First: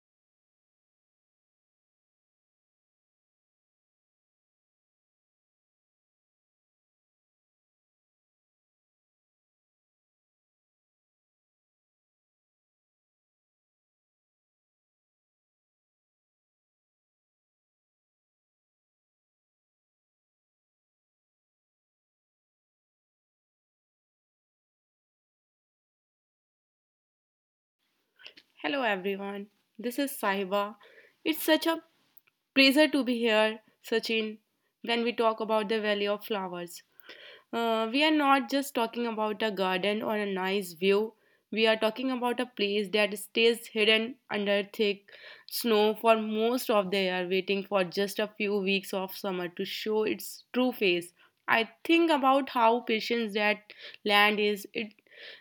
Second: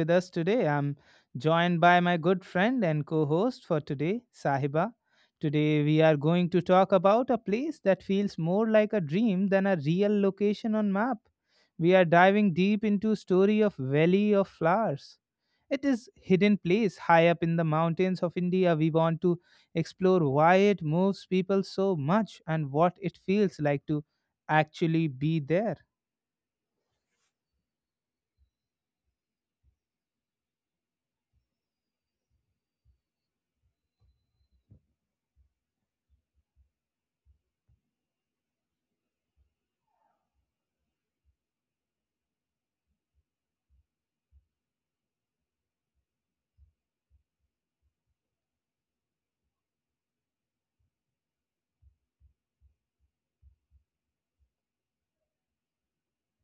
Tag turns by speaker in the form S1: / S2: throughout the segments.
S1: with us today. I'm joined by my good friend and co host for today, Sahiba. Today, we are going to talk about a place that feels more like a dream than a real location on map. We are diving deep into story of Valley of Flowers. It is hidden place high up in the mountains of India. We want to explore why it moves people so much and what it feels like to actually be there.
S2: Hello everyone, this is Sahiba. It's such a pleasure to be here, Sachin, when we talk about the Valley of Flowers. We are not just talking about a garden or a nice view, we are talking about a place that stays hidden under thick snow for most of the year, waiting for just a few weeks of summer to show its true face. I think about how patient that land is. It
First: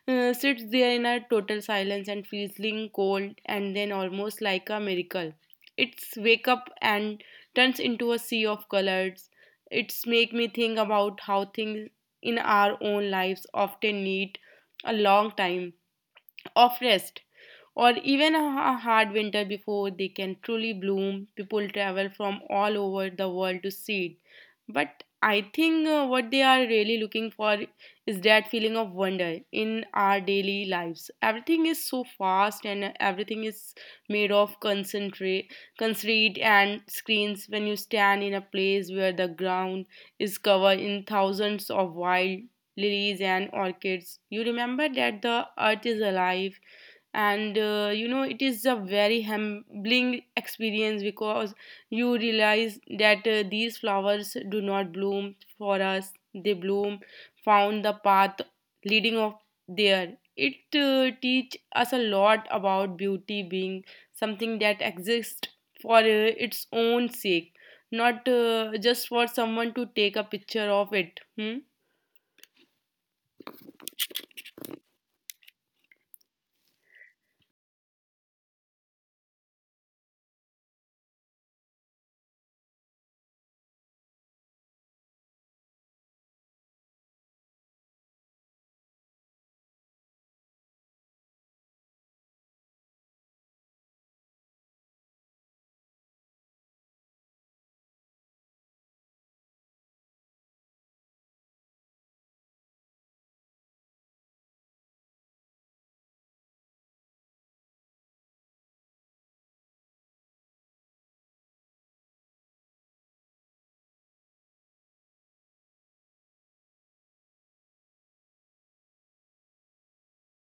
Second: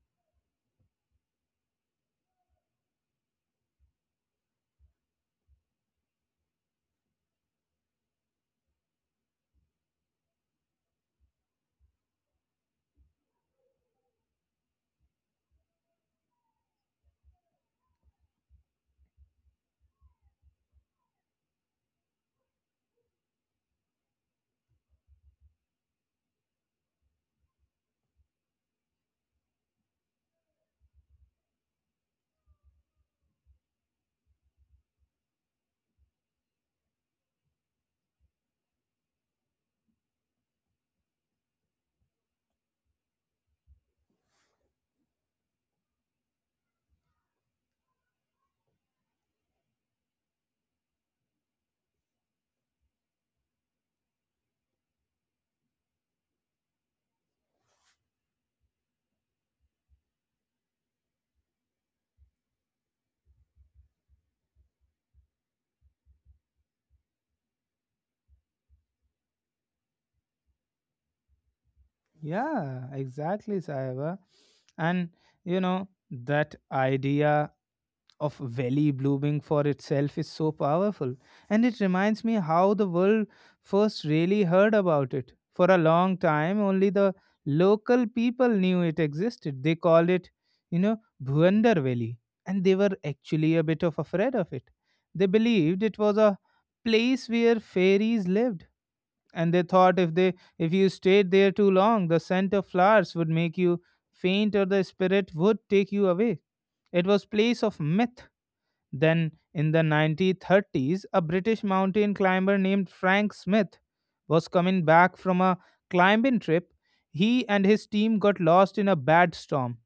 S2: sits there in a total silence and feeling cold and then almost like a miracle. It's wake up and turns into a sea of colors. It's make me think about how things in our own lives often need a long time of rest or even a hard winter before they can truly bloom. People travel from all over the world to see it. But I think what they are really looking for is that feeling of wonder in our daily lives. Everything is so fast and everything is made of concrete and screens. When you stand in a place where the ground is covered in thousands of wild lilies and orchids, you remember that the earth is alive, and you know, it is a very humbling experience because you realize that these flowers do not bloom for us, they bloom found the path leading of there. It teach us a lot about beauty being something that exists for its own sake, not just for someone to take a picture of it, hmm?
S1: Yeah, exactly, Saiba. And that idea of valley blooming for itself is so powerful. And it reminds me how the world first really heard about it. For a long time, only the local people knew it existed. They called it, you know, Bhuandar Valley. And they were actually a bit of afraid of it. They believed it was a place where fairies lived, and they thought if they if you stayed there too long, the scent of flowers would make you faint or the spirit would take you away. It was place of myth. Then in the 1930s, a British mountain climber named Frank Smith was coming back from a climbing trip. He and his team got lost in a bad storm.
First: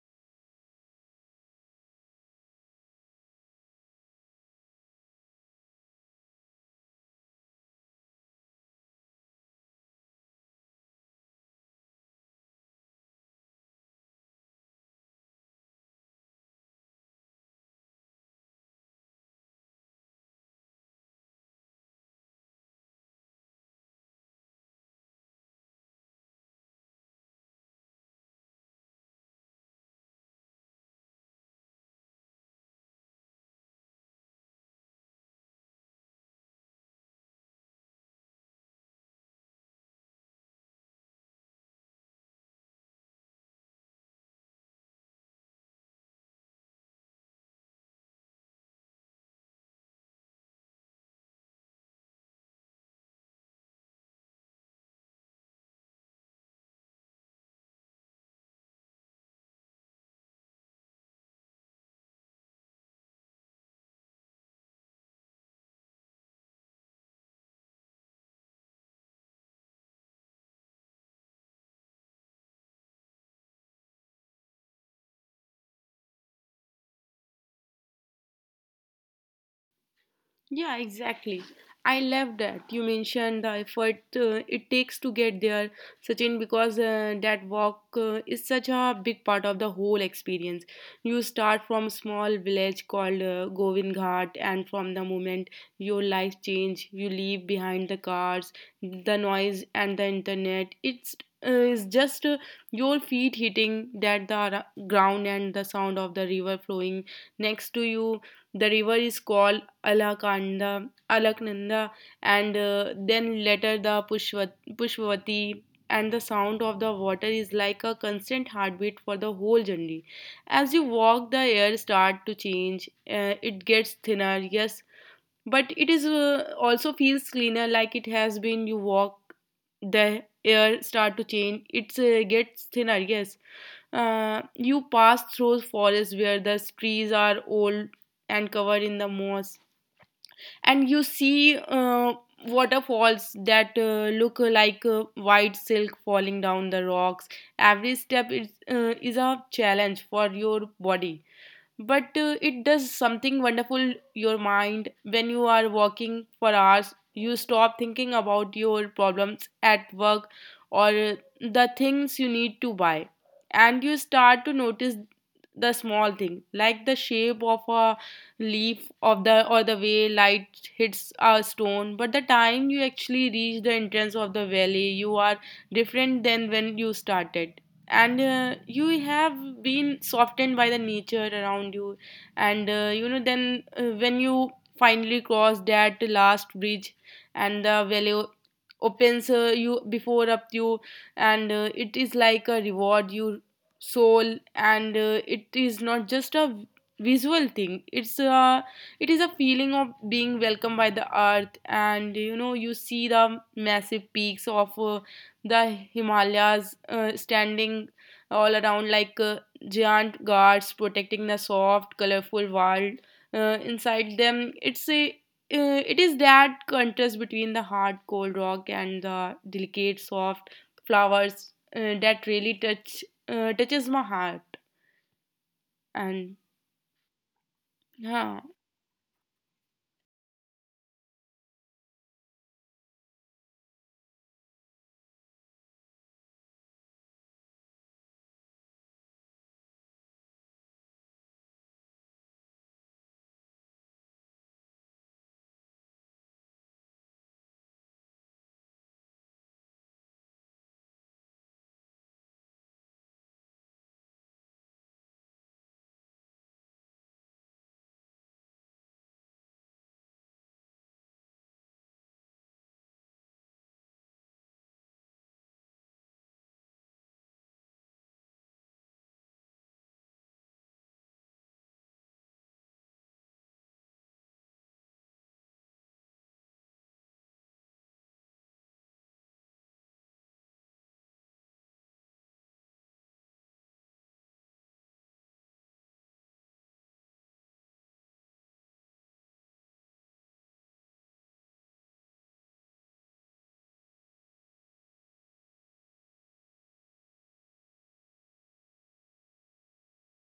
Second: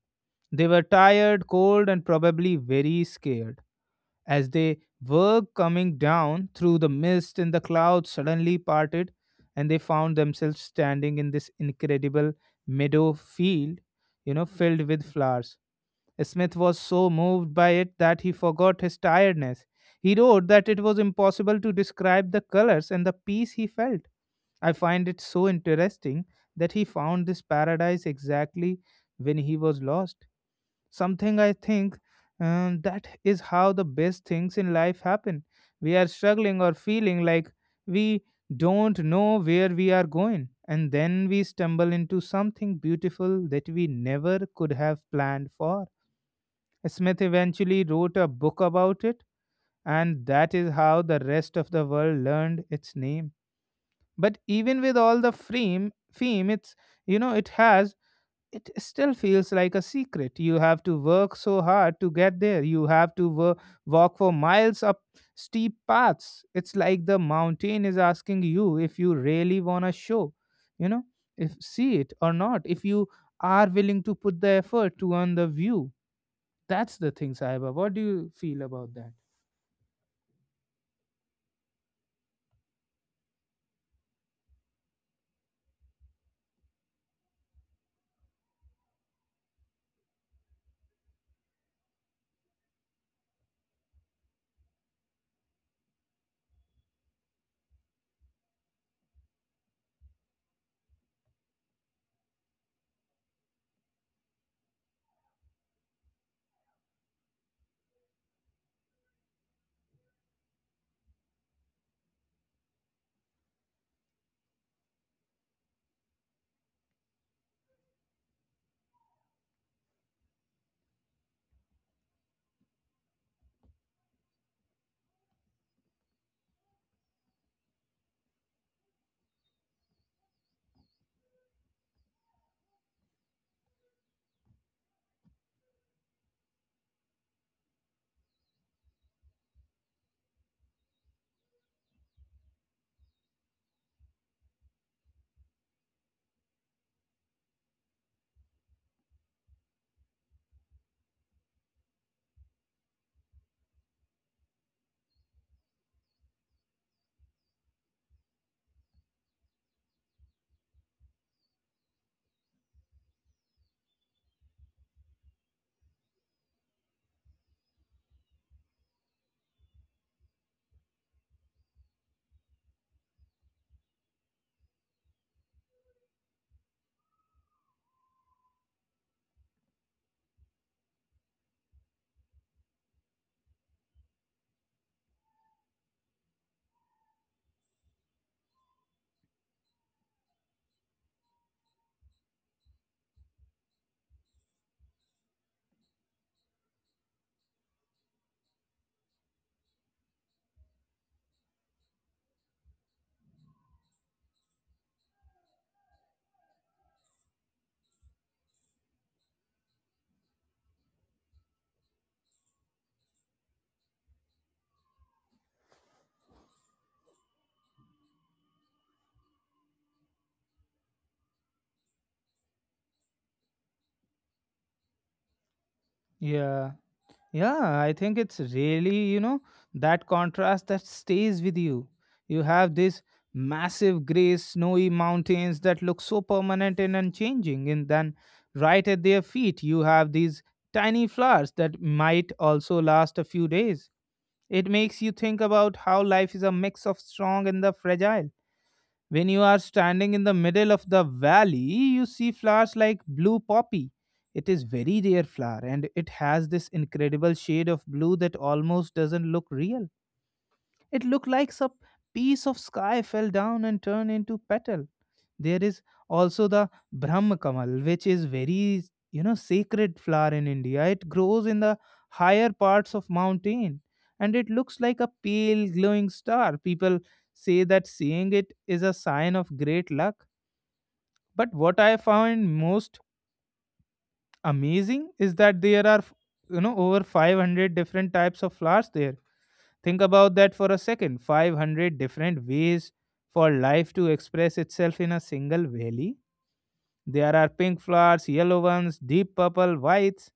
S1: They were tired, cold, and probably very scared. As they were coming down through the mist and the clouds suddenly parted, and they found themselves standing in this incredible meadow field, filled with flowers. Smith was so moved by it that he forgot his tiredness. He wrote that it was impossible to describe the colors and the peace he felt. I find it so interesting that he found this paradise exactly when he was lost, something I think, that is how the best things in life happen. We are struggling or feeling like we don't know where we are going, and then we stumble into something beautiful that we never could have planned for. Smith eventually wrote a book about it, and that is how the rest of the world learned its name. But even with all the fame, it's you know it has it still feels like a secret. You have to work so hard to get there. You have to walk for miles up steep paths. It's like the mountain is asking you if you really want to show, you know, if see it or not, if you are willing to put the effort to earn the view. That's the thing, Saiba. What do you feel about that?
S2: Yeah, exactly. I love that you mentioned the effort it takes to get there, Sachin, because that walk is such a big part of the whole experience. You start from a small village called Govind Ghat, and from the moment your life change, you leave behind the cars, the noise, and the internet. It's is just your feet hitting ground and the sound of the river flowing next to you. The river is called Alaknanda, and then later the Pushvati. And the sound of the water is like a constant heartbeat for the whole journey. As you walk, the air start to change. It gets thinner, yes, but it is also feels cleaner, like it has been. You walk, the air start to change. It gets thinner, yes. You pass through forests where the trees are old and covered in the moss, and you see waterfalls that look like white silk falling down the rocks. Every step is a challenge for your body, but it does something wonderful your mind. When you are walking for hours, you stop thinking about your problems at work or the things you need to buy, and you start to notice the small thing like the shape of a leaf of the or the way light hits a stone. But the time you actually reach the entrance of the valley, you are different than when you started, and you have been softened by the nature around you. And you know then when you finally cross that last bridge and the valley opens you before up you, and it is like a reward your soul. And it is not just a visual thing. It is a feeling of being welcomed by the earth. And you know, you see the massive peaks of the Himalayas standing all around like giant guards protecting the soft, colorful world inside them. It is that contrast between the hard cold rock and the delicate soft flowers that really touches my heart. And
S1: Yeah. Yeah, I think
S2: yeah.
S1: it's really that contrast that stays with you. You have these massive gray snowy mountains that look so permanent and unchanging, and then right at their feet, you have these tiny flowers that might also last a few days. It makes you think about how life is a mix of strong and the fragile. When you are standing in the middle of the valley, you see flowers like blue poppy. It is very rare flower, and it has this incredible shade of blue that almost doesn't look real. It looked like some piece of sky fell down and turned into petal. There is also the Brahma Kamal, which is very, sacred flower in India. It grows in the higher parts of mountain, and it looks like a pale glowing star. People say that seeing it is a sign of great luck. But what I found most amazing is that there are, over 500 different types of flowers there. Think about that for a second, 500 different ways for life to express itself in a single valley. There are pink flowers, yellow ones, deep purple, whites,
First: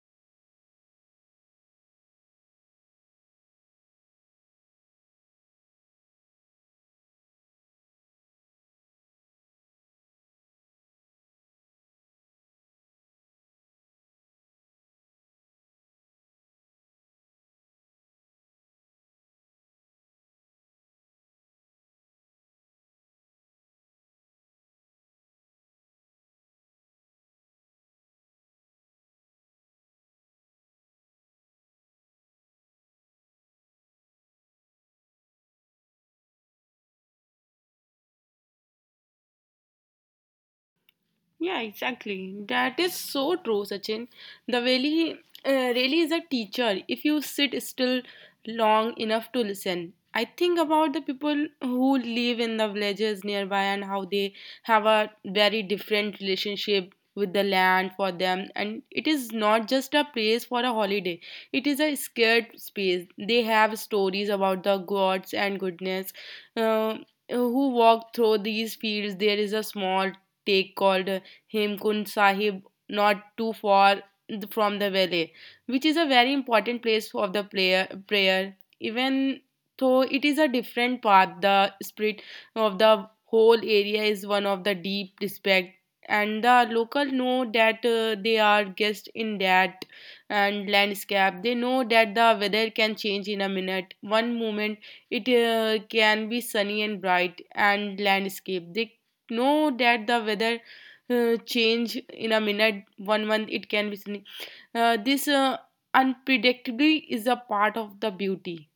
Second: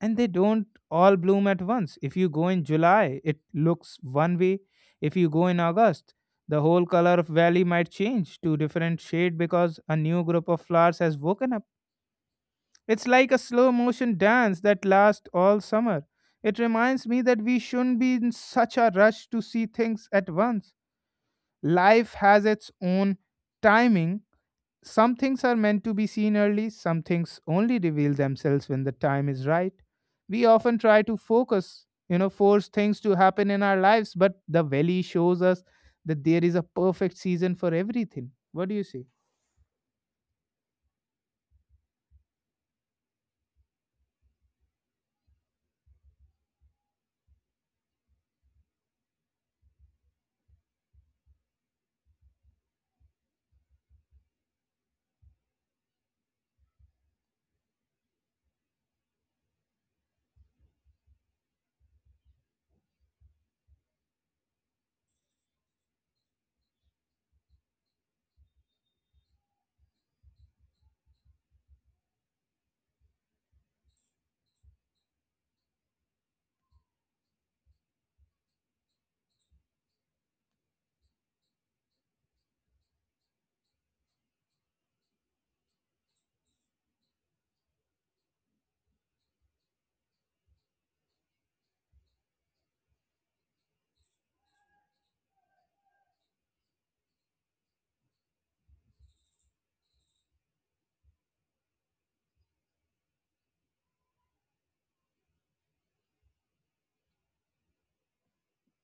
S1: and they don't all bloom at once. If you go in July, it looks one way. If you go in August, the whole color of valley might change to different shade because a new group of flowers has woken up. It's like a slow motion dance that lasts all summer. It reminds me that we shouldn't be in such a rush to see things at once. Life has its own timing. Some things are meant to be seen early, some things only reveal themselves when the time is right. We often try to focus, force things to happen in our lives, but the valley shows us that there is a perfect season for everything. What do you say?
S2: Yeah, exactly. That is so true, Sachin. The valley really is a teacher if you sit still long enough to listen. I think about the people who live in the villages nearby and how they have a very different relationship with the land. For them, and it is not just a place for a holiday, it is a scared space. They have stories about the gods and goodness uh, who walk through these fields. There is a small take called Hemkund Sahib, not too far from the valley, which is a very important place of the prayer. Even though it is a different path, the spirit of the whole area is one of the deep respect. And the local know that they are guests in that and landscape. They know that the weather can change in a minute. One moment it can be sunny and bright and landscape. They know that the weather change in a minute, one month it can be seen. This unpredictably is a part of the beauty.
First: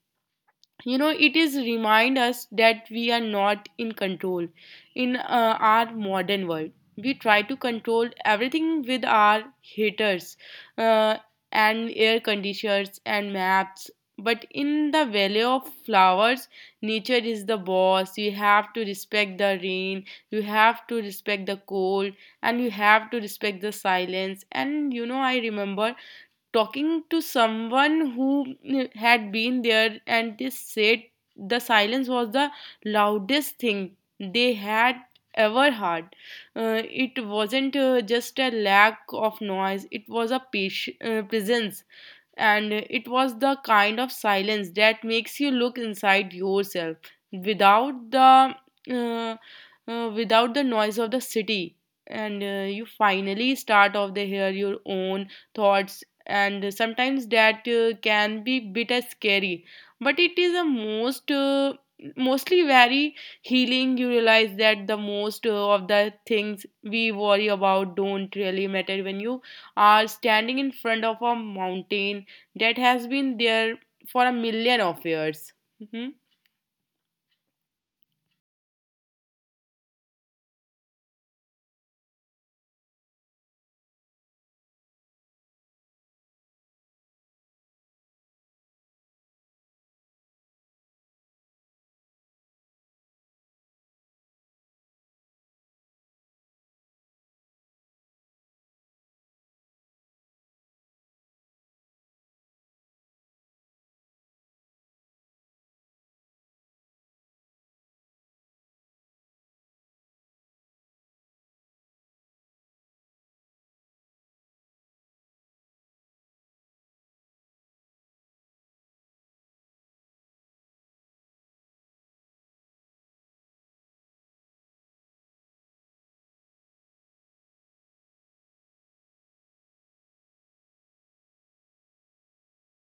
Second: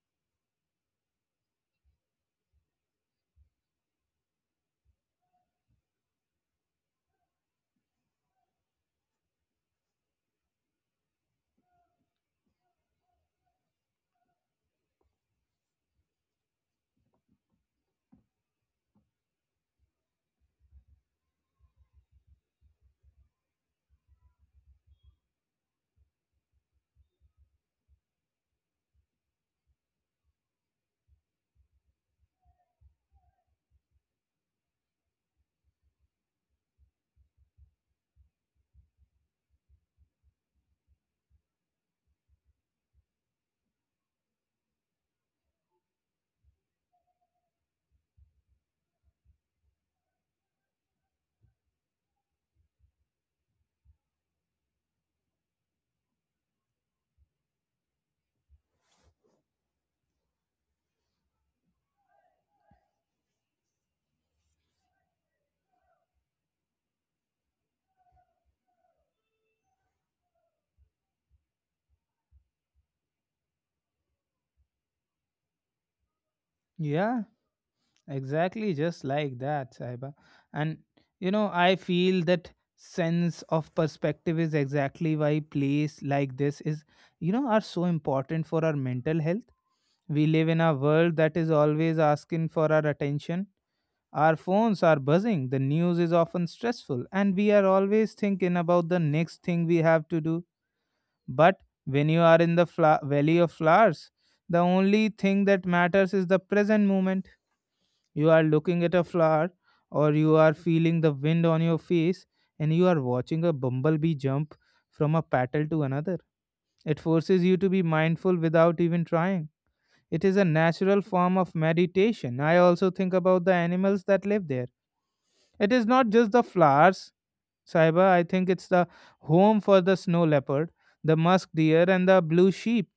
S2: You know, it is remind us that we are not in control in our modern world. We try to control everything with our heaters uh, and air conditioners and maps. But in the valley of flowers, nature is the boss. You have to respect the rain, you have to respect the cold, and you have to respect the silence. And you know, I remember talking to someone who had been there and they said the silence was the loudest thing they had ever heard. It wasn't just a lack of noise, it was a presence. And it was the kind of silence that makes you look inside yourself without the uh, without the noise of the city. And you finally start off the hear your own thoughts. And sometimes that can be bit as scary, but it is a most mostly very healing. You realize that the most of the things we worry about don't really matter when you are standing in front of a mountain that has been there for a million of years. Mhm.
S1: Yeah. Exactly, just like that, Saiba. And I feel that sense of perspective is exactly why plays like this is, are so important for our mental health. We live in a world that is always asking for our attention. Our phones are buzzing, the news is often stressful, and we are always thinking about the next thing we have to do. But when you are in the valley of flowers, the only thing that matters is the present moment. You are looking at a flower, or you are feeling the wind on your face, and you are watching a bumblebee jump from a petal to another. It forces you to be mindful without even trying. It is a natural form of meditation. I also think about the animals that live there. It is not just the flowers, Saiba. I think it's the home for the snow leopard, the musk deer, and the blue sheep.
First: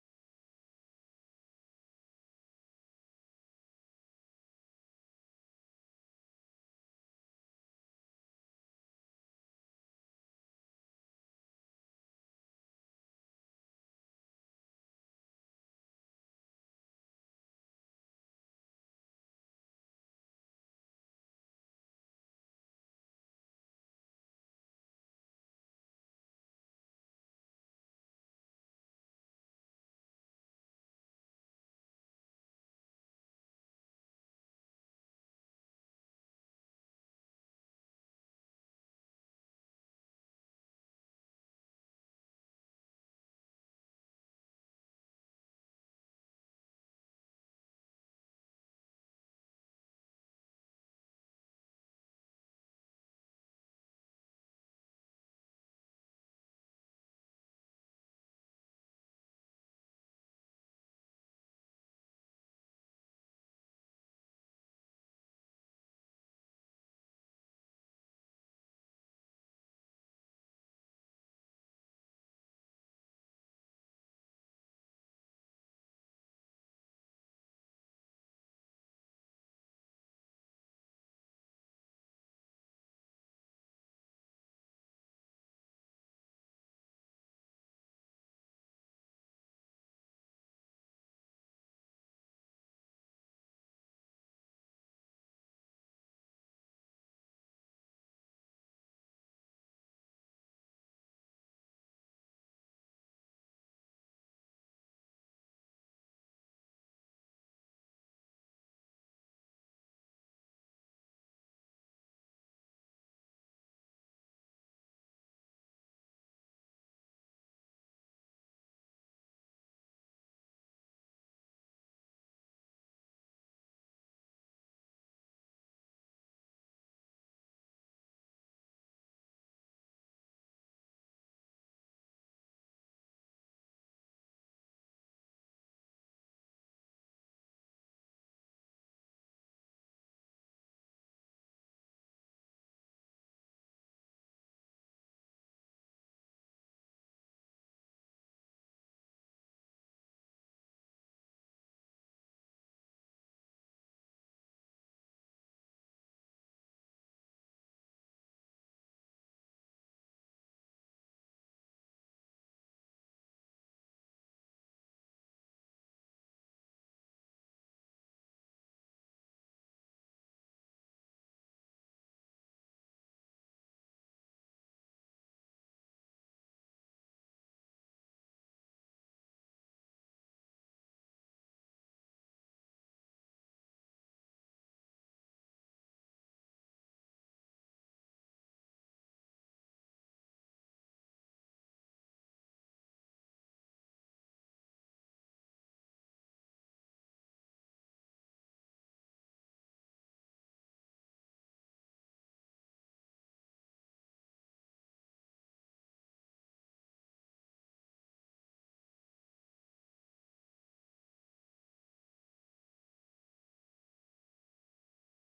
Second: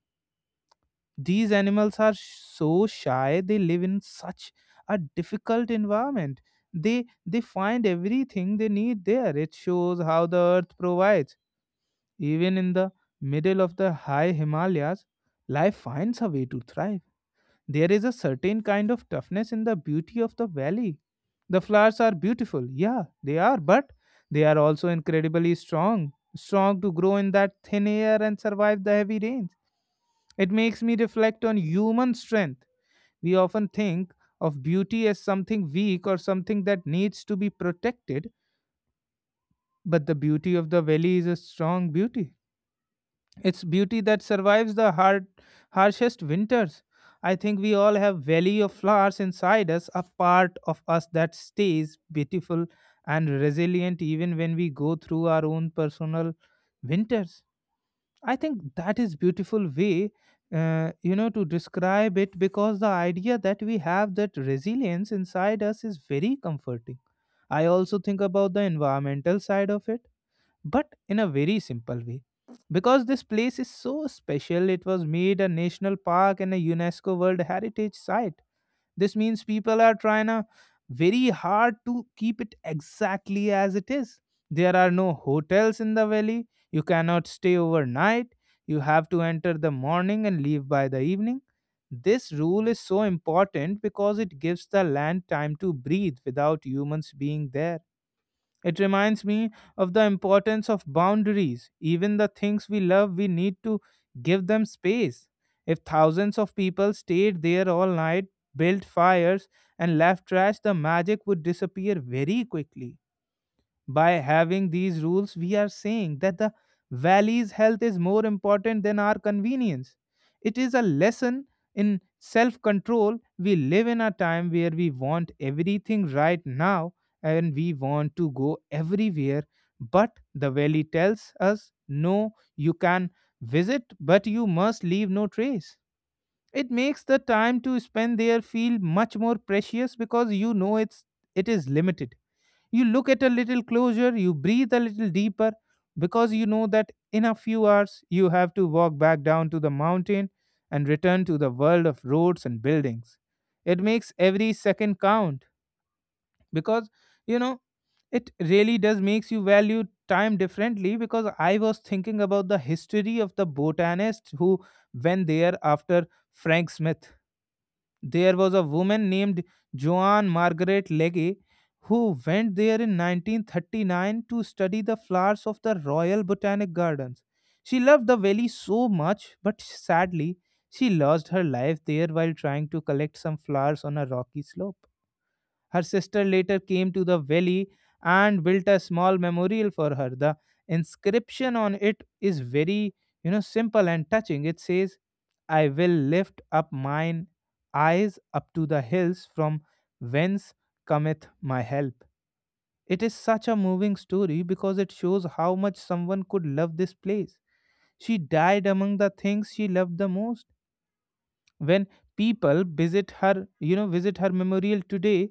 S1: These animals are so shy, they live in such a difficult environment. They find everything they need there. It shows how the earth provides. Even in the middle of the high Himalayas, life finds a way to thrive. There is a certain kind of toughness in the beauty of the valley. The flowers are beautiful, yeah, they are, but they are also incredibly strong, strong to grow in that thin air and survive the heavy rains. It makes me reflect on human strength. We often think of beauty as something weak or something that needs to be protected, but the beauty of the valley is a strong beauty. It's beauty that survives the harshest winters. I think we all have valley of flowers inside us, a part of us that stays beautiful and resilient even when we go through our own personal winters. I think that is beautiful way, to describe it, because the idea that we have that resilience inside us is very comforting. I also think about the environmental side of it, but in a very simple way. Because this place is so special, it was made a national park and a UNESCO World Heritage Site. This means people are trying a very hard to keep it exactly as it is. There are no hotels in the valley. You cannot stay overnight. You have to enter the morning and leave by the evening. This rule is so important because it gives the land time to breathe without humans being there. It reminds me of the importance of boundaries. Even the things we love, we need to give them space. If thousands of people stayed there all night, built fires, and left trash, the magic would disappear very quickly. By having these rules, we are saying that the valley's health is more important than our convenience. It is a lesson in self control. We live in a time where we want everything right now, and we want to go everywhere. But the valley tells us no, you can visit, but you must leave no trace. It makes the time to spend there feel much more precious because it is limited. You look at a little closer, you breathe a little deeper, because you know that in a few hours you have to walk back down to the mountain and return to the world of roads and buildings. It makes every second count, because you know it really does makes you value time differently, because I was thinking about the history of the botanist who went there after Frank Smith. There was a woman named Joan Margaret Legge who went there in 1939 to study the flowers of the Royal Botanic Gardens. She loved the valley so much, but sadly, she lost her life there while trying to collect some flowers on a rocky slope. Her sister later came to the valley and built a small memorial for her. The inscription on it is very, simple and touching. It says, I will lift up mine eyes up to the hills from whence cometh my help. It is such a moving story because it shows how much someone could love this place. She died among the things she loved the most when people visit her, visit her memorial today.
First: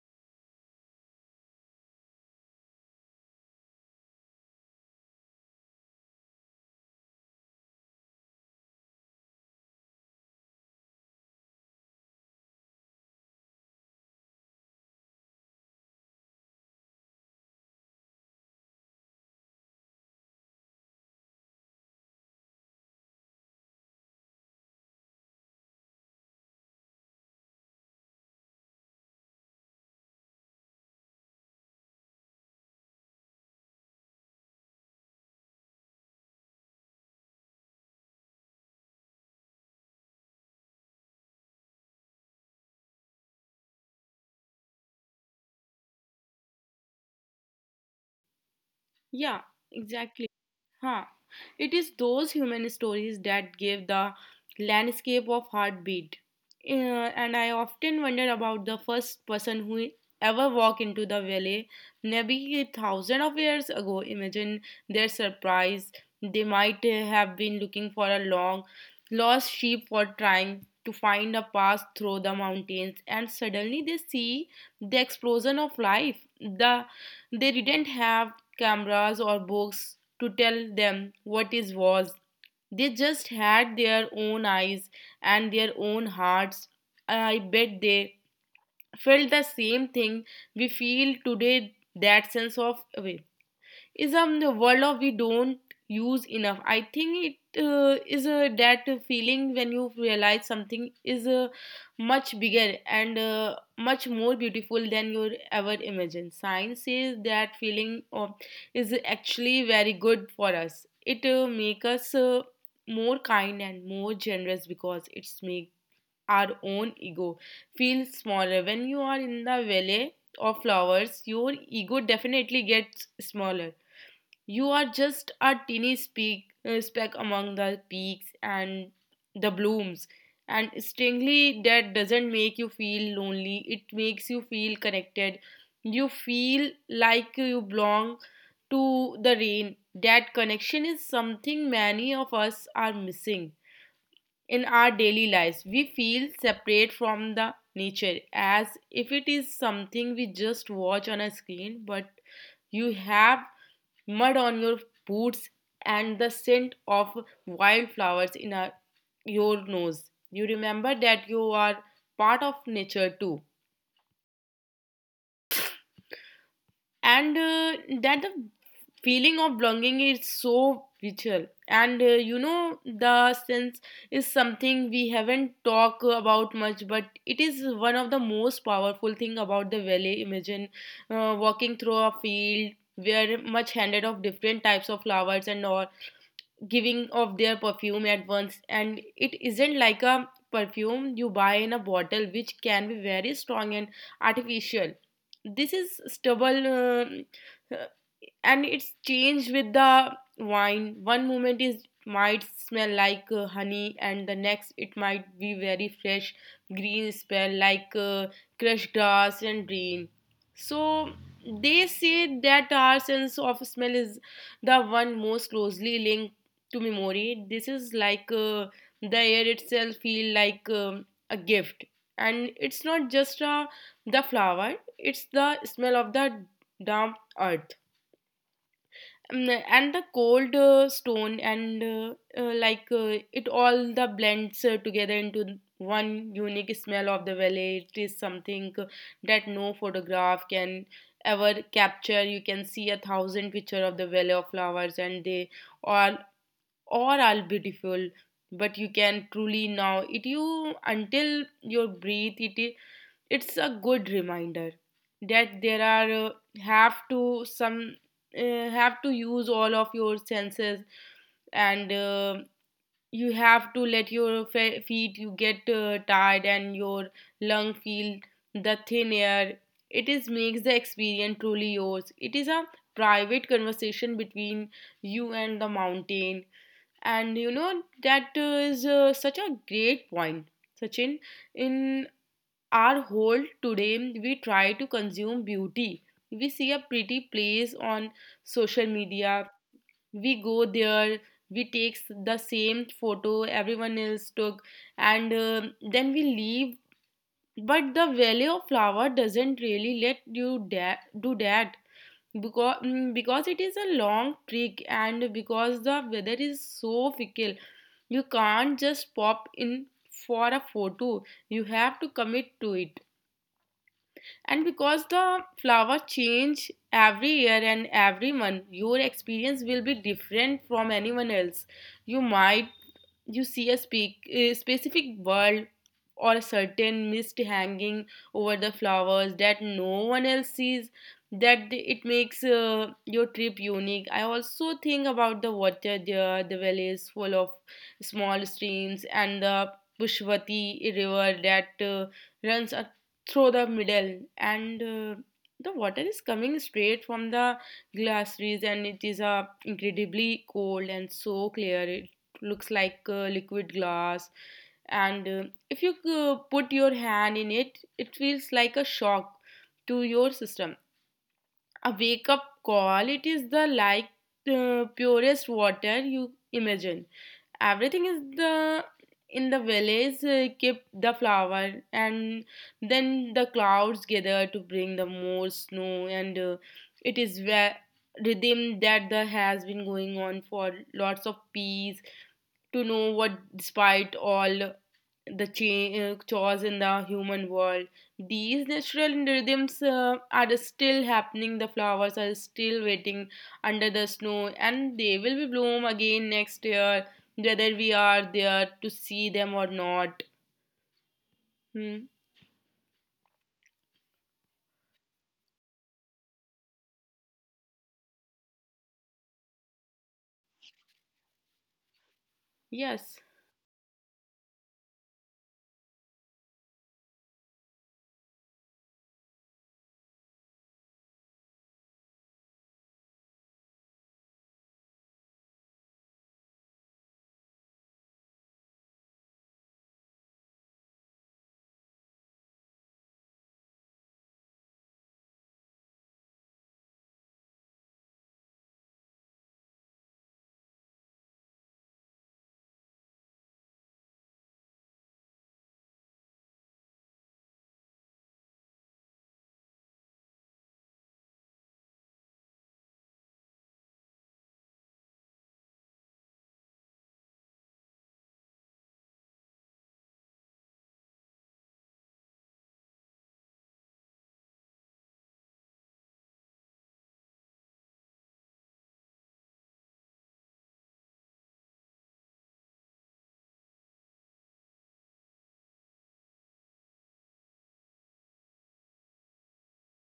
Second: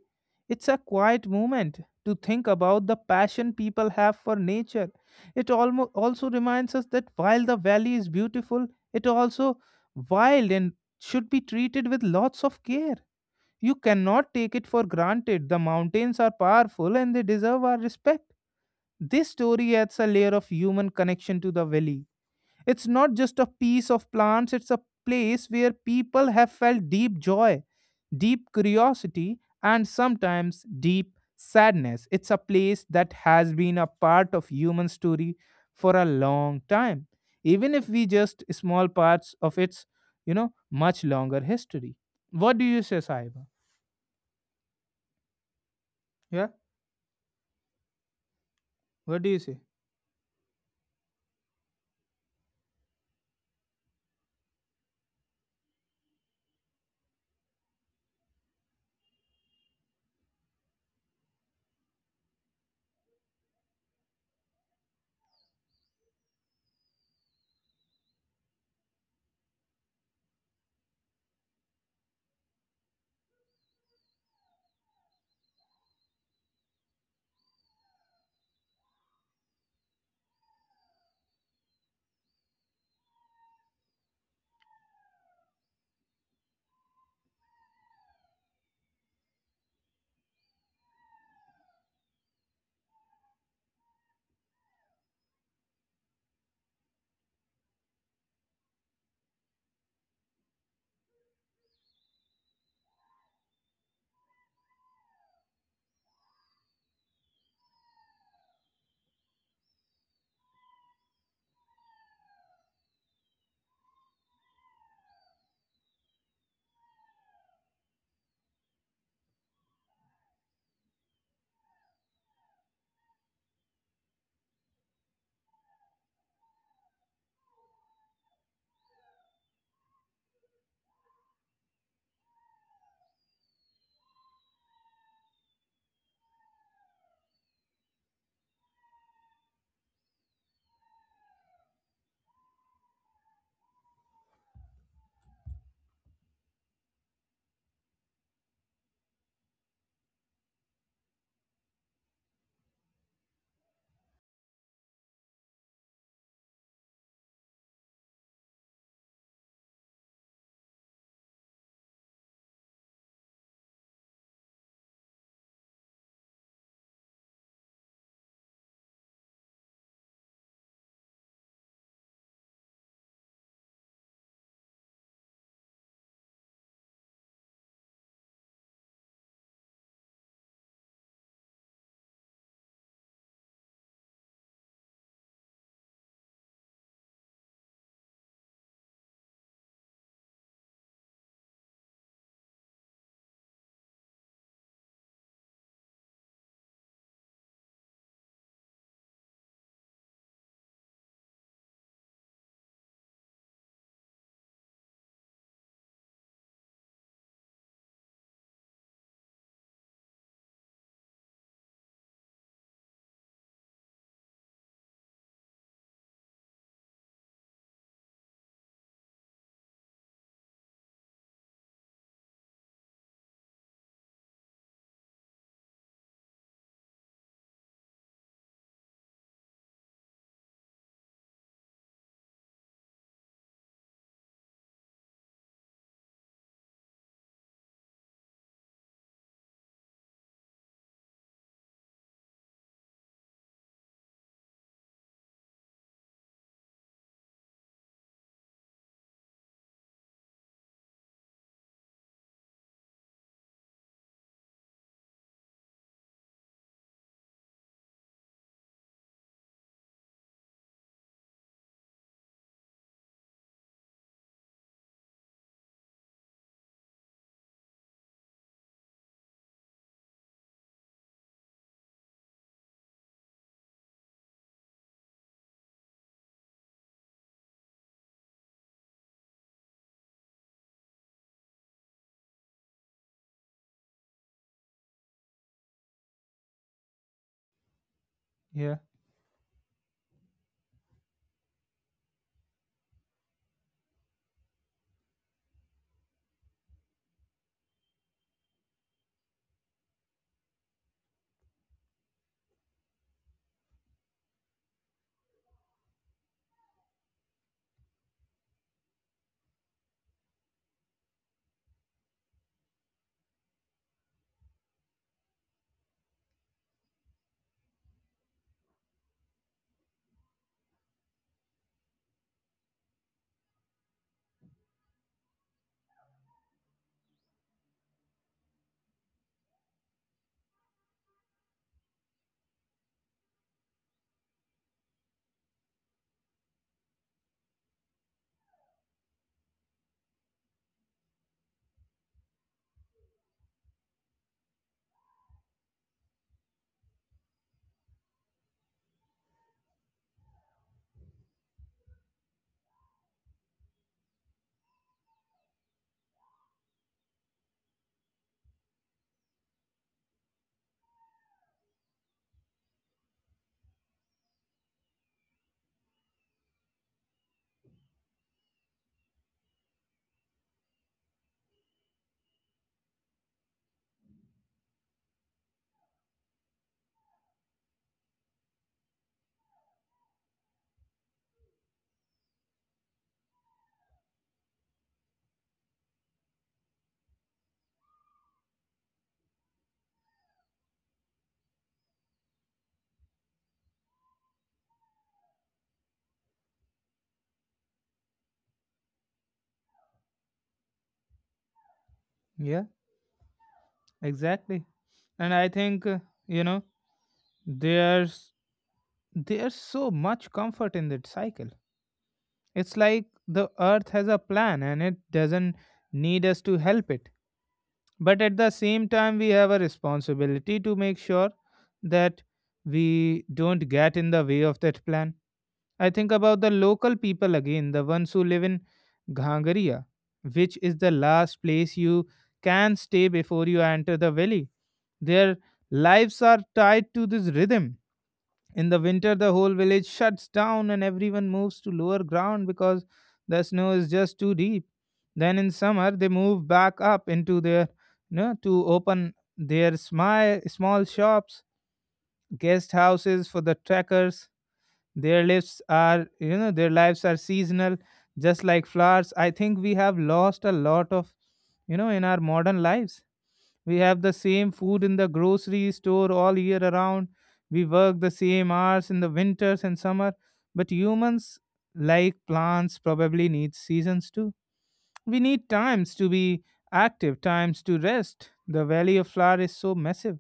S1: It's a quiet moment to think about the passion people have for nature. It almost also reminds us that while the valley is beautiful, it also wild and should be treated with lots of care. You cannot take it for granted. The mountains are powerful and they deserve our respect. This story adds a layer of human connection to the valley. It's not just a piece of plants, it's a place where people have felt deep joy, deep curiosity, and sometimes deep sadness. It's a place that has been a part of human story for a long time, even if we just small parts of its, much longer history. What do you say, Saiba? Yeah, what do you
S2: Yeah,
S1: say?
S2: exactly. Huh. It is those human stories that give the landscape of heartbeat. And I often wonder about the first person who ever walked into the valley, maybe a thousand of years ago. Imagine their surprise. They might have been looking for a long lost sheep for trying to find a path through the mountains, and suddenly they see the explosion of life. The they didn't have cameras or books to tell them what is was. They just had their own eyes and their own hearts. I bet they felt the same thing we feel today. That sense of awe is the word of we don't use enough. I think it is that feeling when you realize something is much bigger and much more beautiful than you ever imagined. Science says that feeling of, is actually very good for us. It makes us more kind and more generous because it's make our own ego feel smaller. When you are in the valley of flowers, your ego definitely gets smaller. You are just a tiny speck among the peaks and the blooms. And strangely, that doesn't make you feel lonely, it makes you feel connected. You feel like you belong to the rain. That connection is something many of us are missing. In our daily lives, we feel separate from the nature as if it is something we just watch on a screen, but you have mud on your boots and the scent of wildflowers in your nose. You remember that you are part of nature too. And that the feeling of belonging is so vital. And you know, the sense is something we haven't talked about much, but it is one of the most powerful thing about the valley. Imagine walking through a field where much handed of different types of flowers and all giving of their perfume at once. And it isn't like a perfume you buy in a bottle, which can be very strong and artificial. This is stubble uh, and it's changed with the wine. One moment is might smell like honey, and the next it might be very fresh green smell like crushed grass and rain. So they say that our sense of smell is the one most closely linked to memory. This is like the air itself feel like a gift. And it's not just the flower. It's the smell of the damp earth, and the cold stone, and it all the blends together into one unique smell of the valley. It is something that no photograph can ever capture. You can see a thousand picture of the valley of flowers and they all or I'll beautiful. But you can truly now it you until your breathe it is it's a good reminder that there are have to some uh, have to use all of your senses and you have to let your feet you get tired and your lung feel the thin air it is makes the experience truly yours. It is a private conversation between you and the mountain. And you know, that is such a great point, Sachin. In our whole today, we try to consume beauty. We see a pretty place on
S1: Yeah,
S2: social media, we go there, we take the same photo everyone else took, and then we leave. But the value of flower doesn't really let you do that, because because it is a long trek and because the weather is so fickle. You can't just pop in for a photo, you have to commit to it. And because the flowers change every year and every month, your experience will be different from anyone else. You might you see a, speak, a specific world or a certain mist hanging over the flowers that no one else sees. That it makes your trip unique. I also think about the water there. The valley is full of small streams and the Pushvati river that runs through the middle, and the water is coming straight from the glaciers, and it is incredibly cold and so clear. Looks like liquid glass. And if you put your hand in it, it feels like a shock to your system, a wake up call. It is the like the purest water you imagine. Everything is the in the village keep the flower, and then the clouds gather to bring the more snow, and it is where rhythm that the has been going on for lots of peace. To know what despite all the chores in the human world, these natural rhythms are still happening. The flowers are still waiting under the snow, and they will be bloom again next year, whether we are there to see them or not. Hmm.
S1: yeah, exactly. And I think, you know, there's there's so much comfort in that cycle. It's like
S2: Yes.
S1: the earth has a plan and it doesn't need us to help it. But at the same time, we have a responsibility to make sure that we don't get in the way of that plan. I think about the local people again, the ones who live in Ghangaria, which is the last place you can stay before you enter the valley. Their lives are tied to this rhythm. In the winter, the whole village shuts down and everyone moves to lower ground because the snow is just too deep. Then in summer, they move back up into their, to open their small shops, guest houses for the trekkers. Their lives are, their lives are seasonal, just like flowers. I think we have lost a lot of, in our modern lives, we have the same food in the grocery store all year around. We work the same hours in the winters and summer, but humans, like plants, probably need seasons too. We need times to be active, times to rest. The valley of flower is so massive,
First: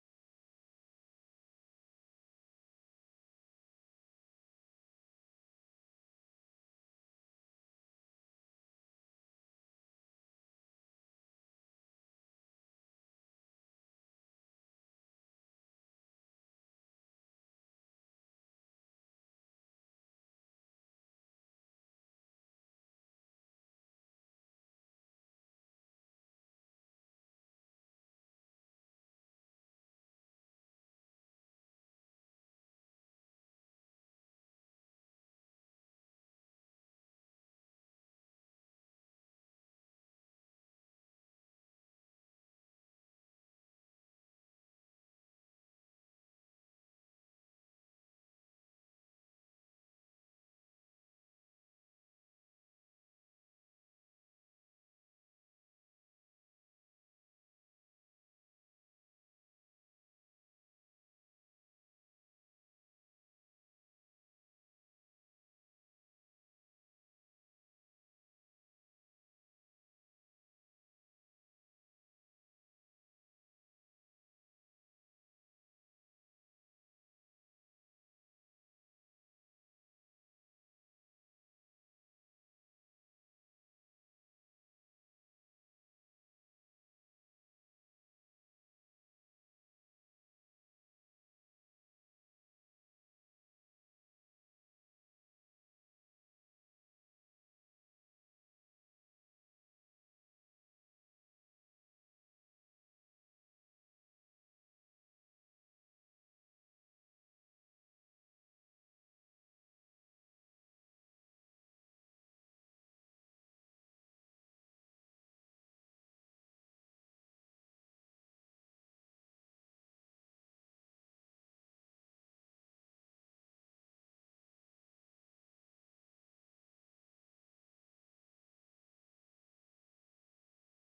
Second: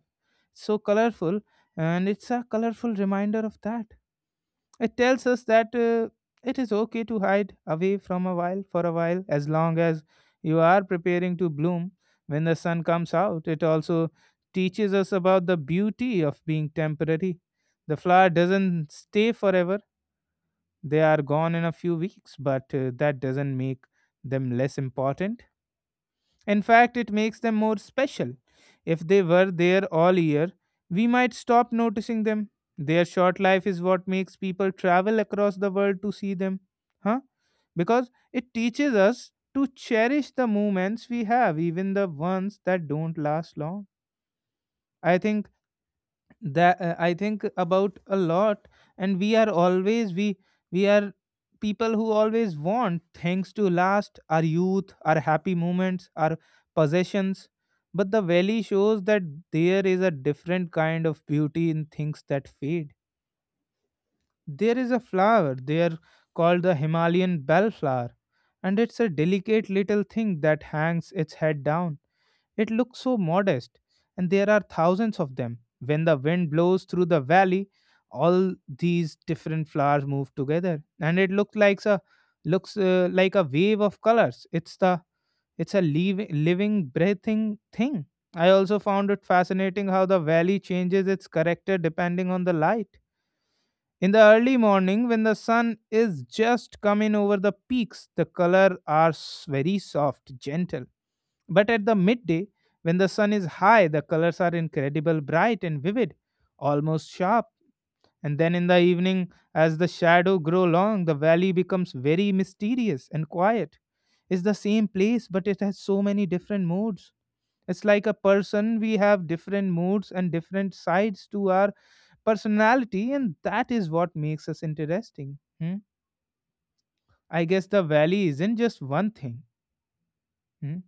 S1: so colorful, and it's a colorful reminder of that. It tells us that it is okay to hide away from a while for a while as long as you are preparing to bloom when the sun comes out. It also teaches us about the beauty of being temporary. The flower doesn't stay forever, they are gone in a few weeks, but that doesn't make them less important. In fact, it makes them more special. If they were there all year, we might stop noticing them. Their short life is what makes people travel across the world to see them. Huh? Because it teaches us to cherish the moments we have, even the ones that don't last long. I think that I think about a lot. And we are people who always want things to last, our youth, our happy moments, our possessions. But the valley shows that there is a different kind of beauty in things that fade. There is a flower there called the himalayan bellflower, and it's a delicate little thing that hangs its head down. It looks so modest, and there are thousands of them. When the wind blows through the valley, all these different flowers move together, and it looks like a wave of colors. It's a living, breathing thing. I also found it fascinating how the valley changes its character depending on the light. In the early morning, when the sun is just coming over the peaks, the colors are very soft, gentle, but at the midday, when the sun is high, the colors are incredible bright and vivid, almost sharp. And then in the evening, as the shadow grow long, the valley becomes very mysterious and quiet. It's the same place, but it has so many different moods. It's like a person, we have different moods and different sides to our personality, and that is what makes us interesting. Hmm? I guess the valley isn't just one thing. Hmm?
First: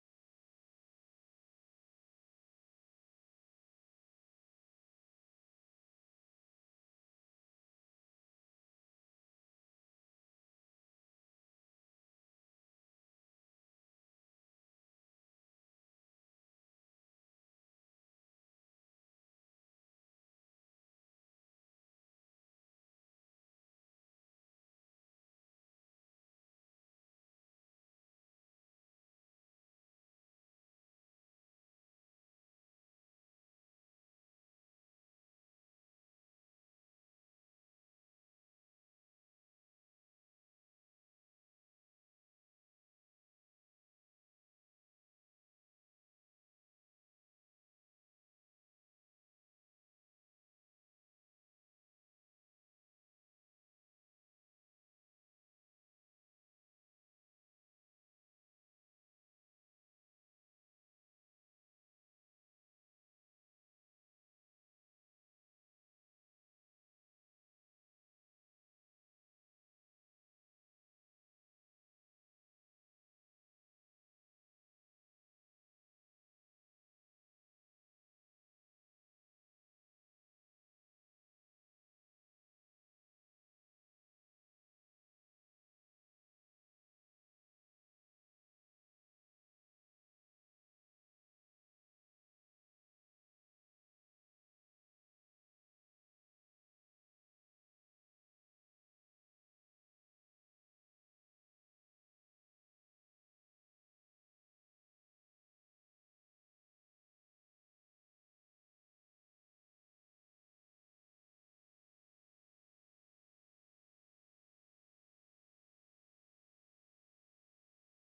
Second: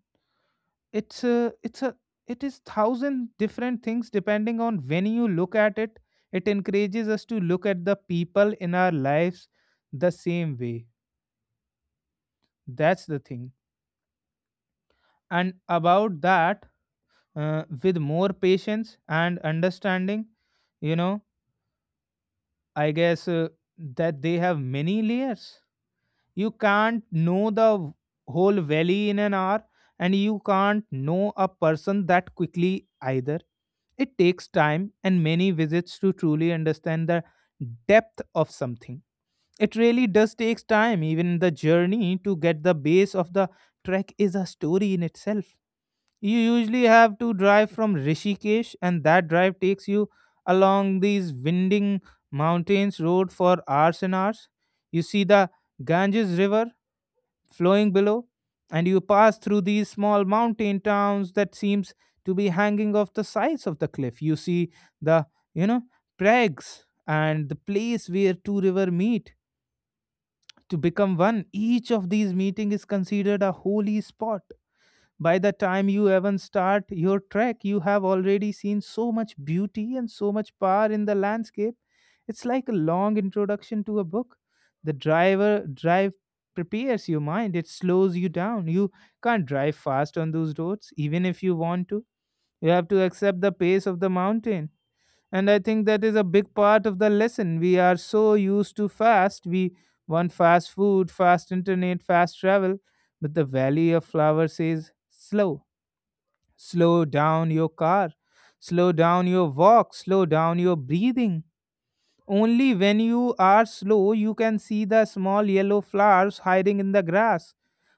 S1: It's a it is thousand different things depending on when you look at it. It encourages us to look at the people in our lives the same way. That's the thing. And about that, with more patience and understanding, you know I guess that they have many layers. You can't know the whole valley in an hour, and you can't know a person that quickly either. It takes time and many visits to truly understand the depth of something. It really does takes time. Even the journey to get the base of the trek is a story in itself. You usually have to drive from Rishikesh, and that drive takes you along these winding mountains road for hours and hours. You see the Ganges river flowing below, and you pass through these small mountain towns that seems to be hanging off the sides of the cliff. You see the, you know prags and the place where two river meet to become one. Each of these meeting is considered a holy spot. By the time you even start your trek, you have already seen so much beauty and so much power in the landscape. It's like a long introduction to a book. The drive prepares your mind, it slows you down. You can't drive fast on those roads, even if you want to. You have to accept the pace of the mountain. And I think that is a big part of the lesson. We are so used to fast. We want fast food, fast internet, fast travel. But the Valley of Flowers is slow. Slow down your car, slow down your walk, slow down your breathing. Only when you are slow, you can see the small yellow flowers hiding in the grass.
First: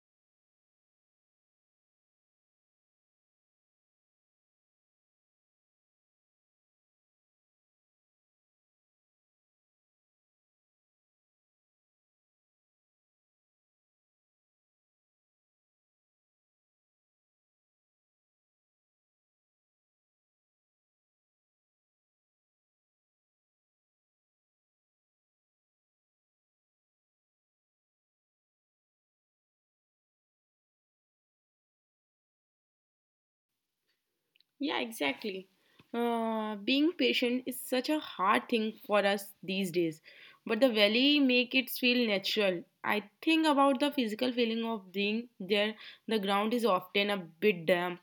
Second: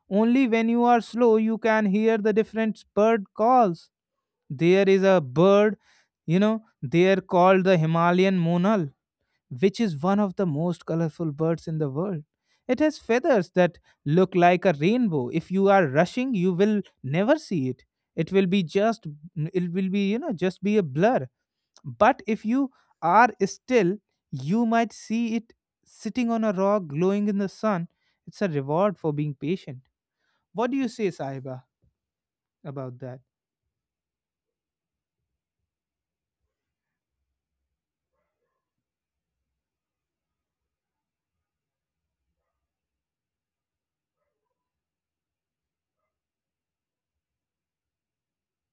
S1: Only when you are slow, you can hear the different bird calls. There is a bird, they are called the Himalayan monal, which is one of the most colorful birds in the world. It has feathers that look like a rainbow. If you are rushing, you will never see it. It will be just, it will be, just be a blur. But if you are still, you might see it sitting on a rock glowing in the sun. It's a reward for being patient. What do you say, Sahiba, about that?
S2: Yeah, exactly. Being patient is such a hard thing for us these days, but the valley make it feel natural. I think about the physical feeling of being there. The ground is often a bit damp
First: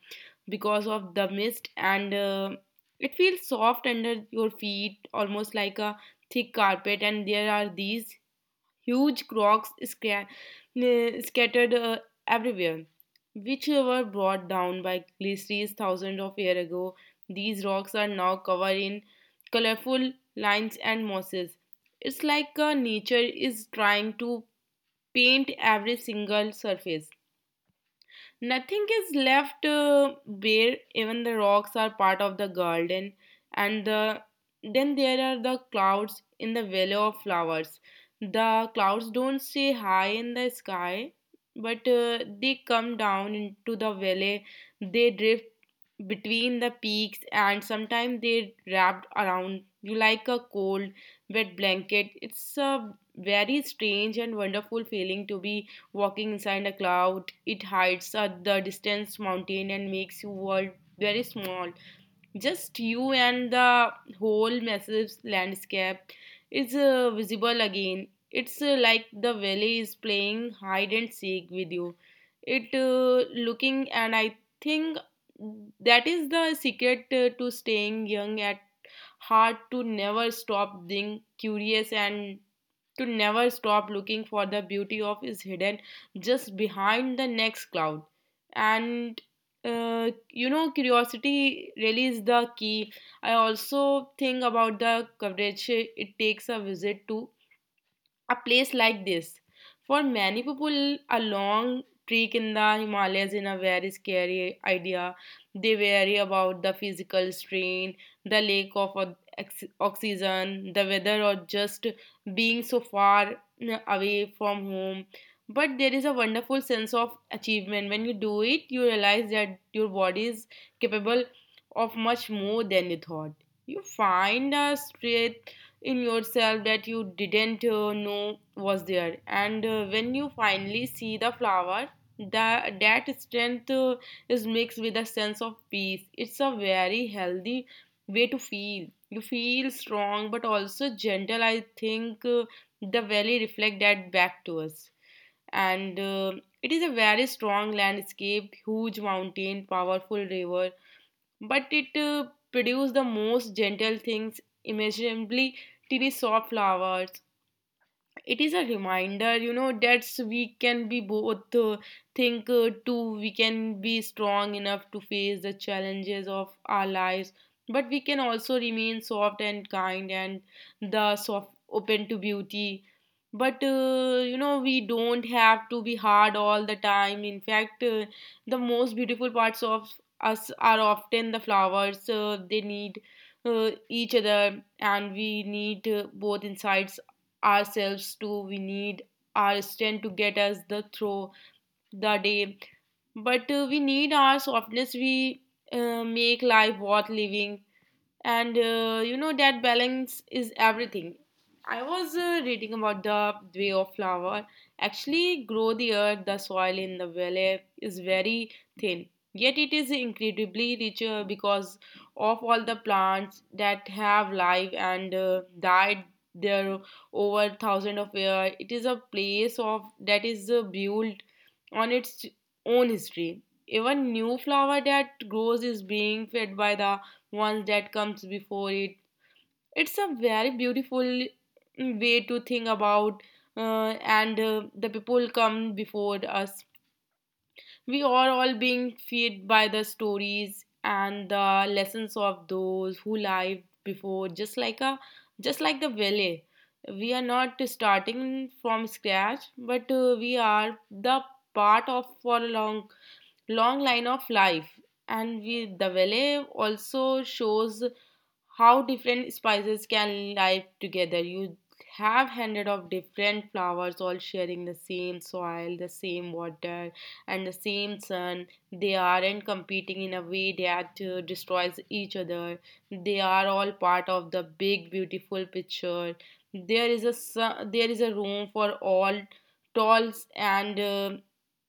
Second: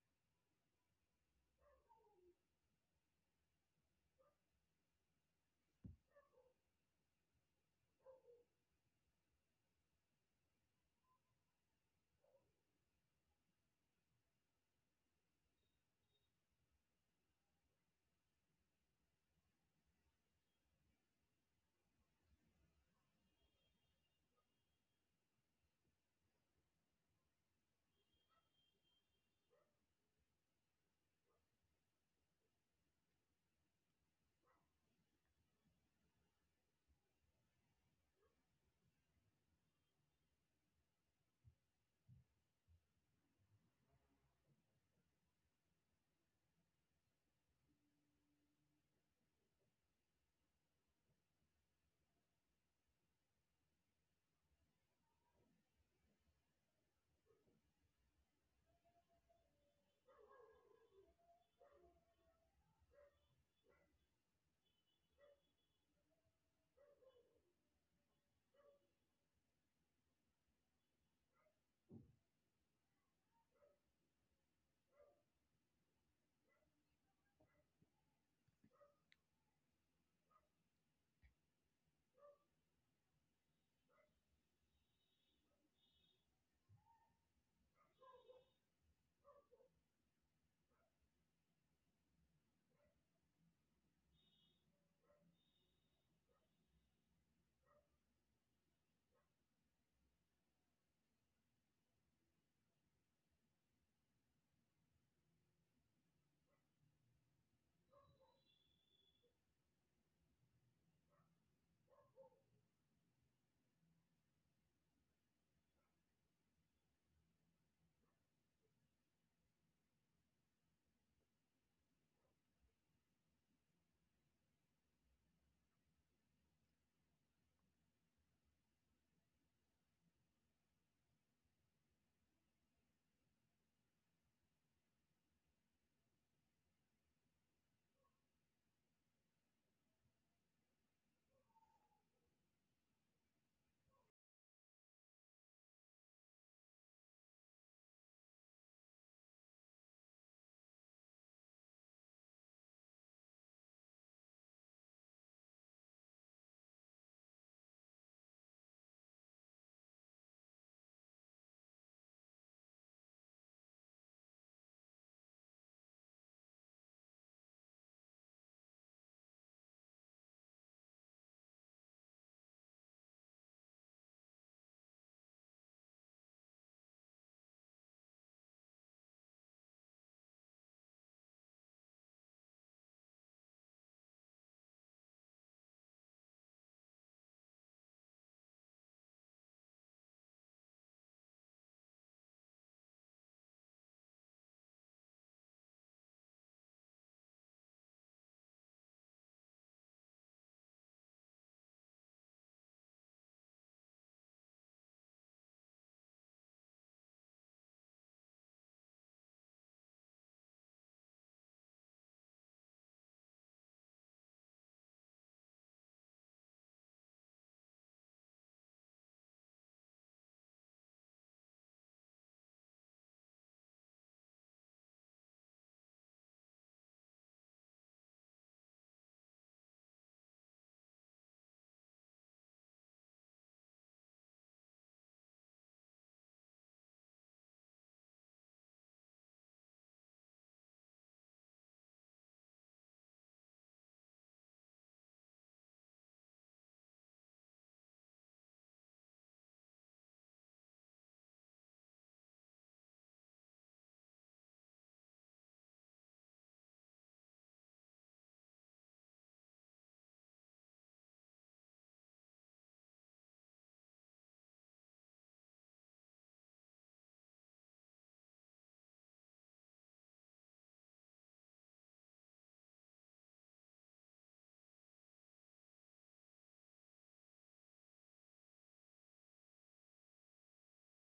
S2: because of the mist, and it feels soft under your feet, almost like a thick carpet. And there are these huge rocks scattered everywhere, which were brought down by glaciers thousands of years ago. These rocks are now covered in colorful lines and mosses. It's like nature is trying to paint every single surface. Nothing is left bare, even the rocks are part of the garden, and the, then there are the clouds in the valley of flowers. The clouds don't stay high in the sky, but they come down into the valley, they drift between the peaks, and sometimes they wrap around you like a cold, wet blanket. It's a very strange and wonderful feeling to be walking inside a cloud. It hides the distant mountain and makes your world very small. Just you and the whole massive landscape is visible again. It's like the valley is playing hide and seek with you. It looking and I think that is the secret to staying young at heart, to never stop being curious and to never stop looking for the beauty of is hidden just behind the next cloud. And you know, curiosity really is the key. I also think about the coverage it takes a visit to a place like this. For many people, a long trek in the Himalayas is a very scary idea. They worry about the physical strain, the lack of oxygen, the weather, or just being so far away from home. But there is a wonderful sense of achievement. When you do it, you realize that your body is capable of much more than you thought. You find a strength in yourself that you didn't know was there. And when you finally see the flower, that strength is mixed with a sense of peace. It's a very healthy way to feel. You feel strong but also gentle. I think the valley reflect that back to us, and it is a very strong landscape, huge mountain, powerful river, but it produced the most gentle things imaginably, tiny soft flowers. It is a reminder, you know, that we can be both think too. We can be strong enough to face the challenges of our lives, but we can also remain soft and kind and the soft open to beauty. But you know, we don't have to be hard all the time. In fact, the most beautiful parts of us are often the flowers they need each other, and we need both insides ourselves too. We need our strength to get us the through the day, but we need our softness we make life worth living. And you know, that balance is everything. I was reading about the way of flower actually grow. The earth, the soil in the valley is very thin, yet it is incredibly richer because of all the plants that have lived and died there over thousands of years. It is a place of that is built on its own history. Even new flower that grows is being fed by the once that comes before it. It's a very beautiful way to think about and the people come before us. We are all being fed by the stories and the lessons of those who lived before. Just like a just like the valley, we are not starting from scratch, but we are the part of for a long, long line of life. And we the valley also shows how different spices can live together. You have hundred of different flowers all sharing the same soil, the same water, and the same sun. They aren't competing in a way that destroys each other. They are all part of the big beautiful picture. There there is a room for all talls and.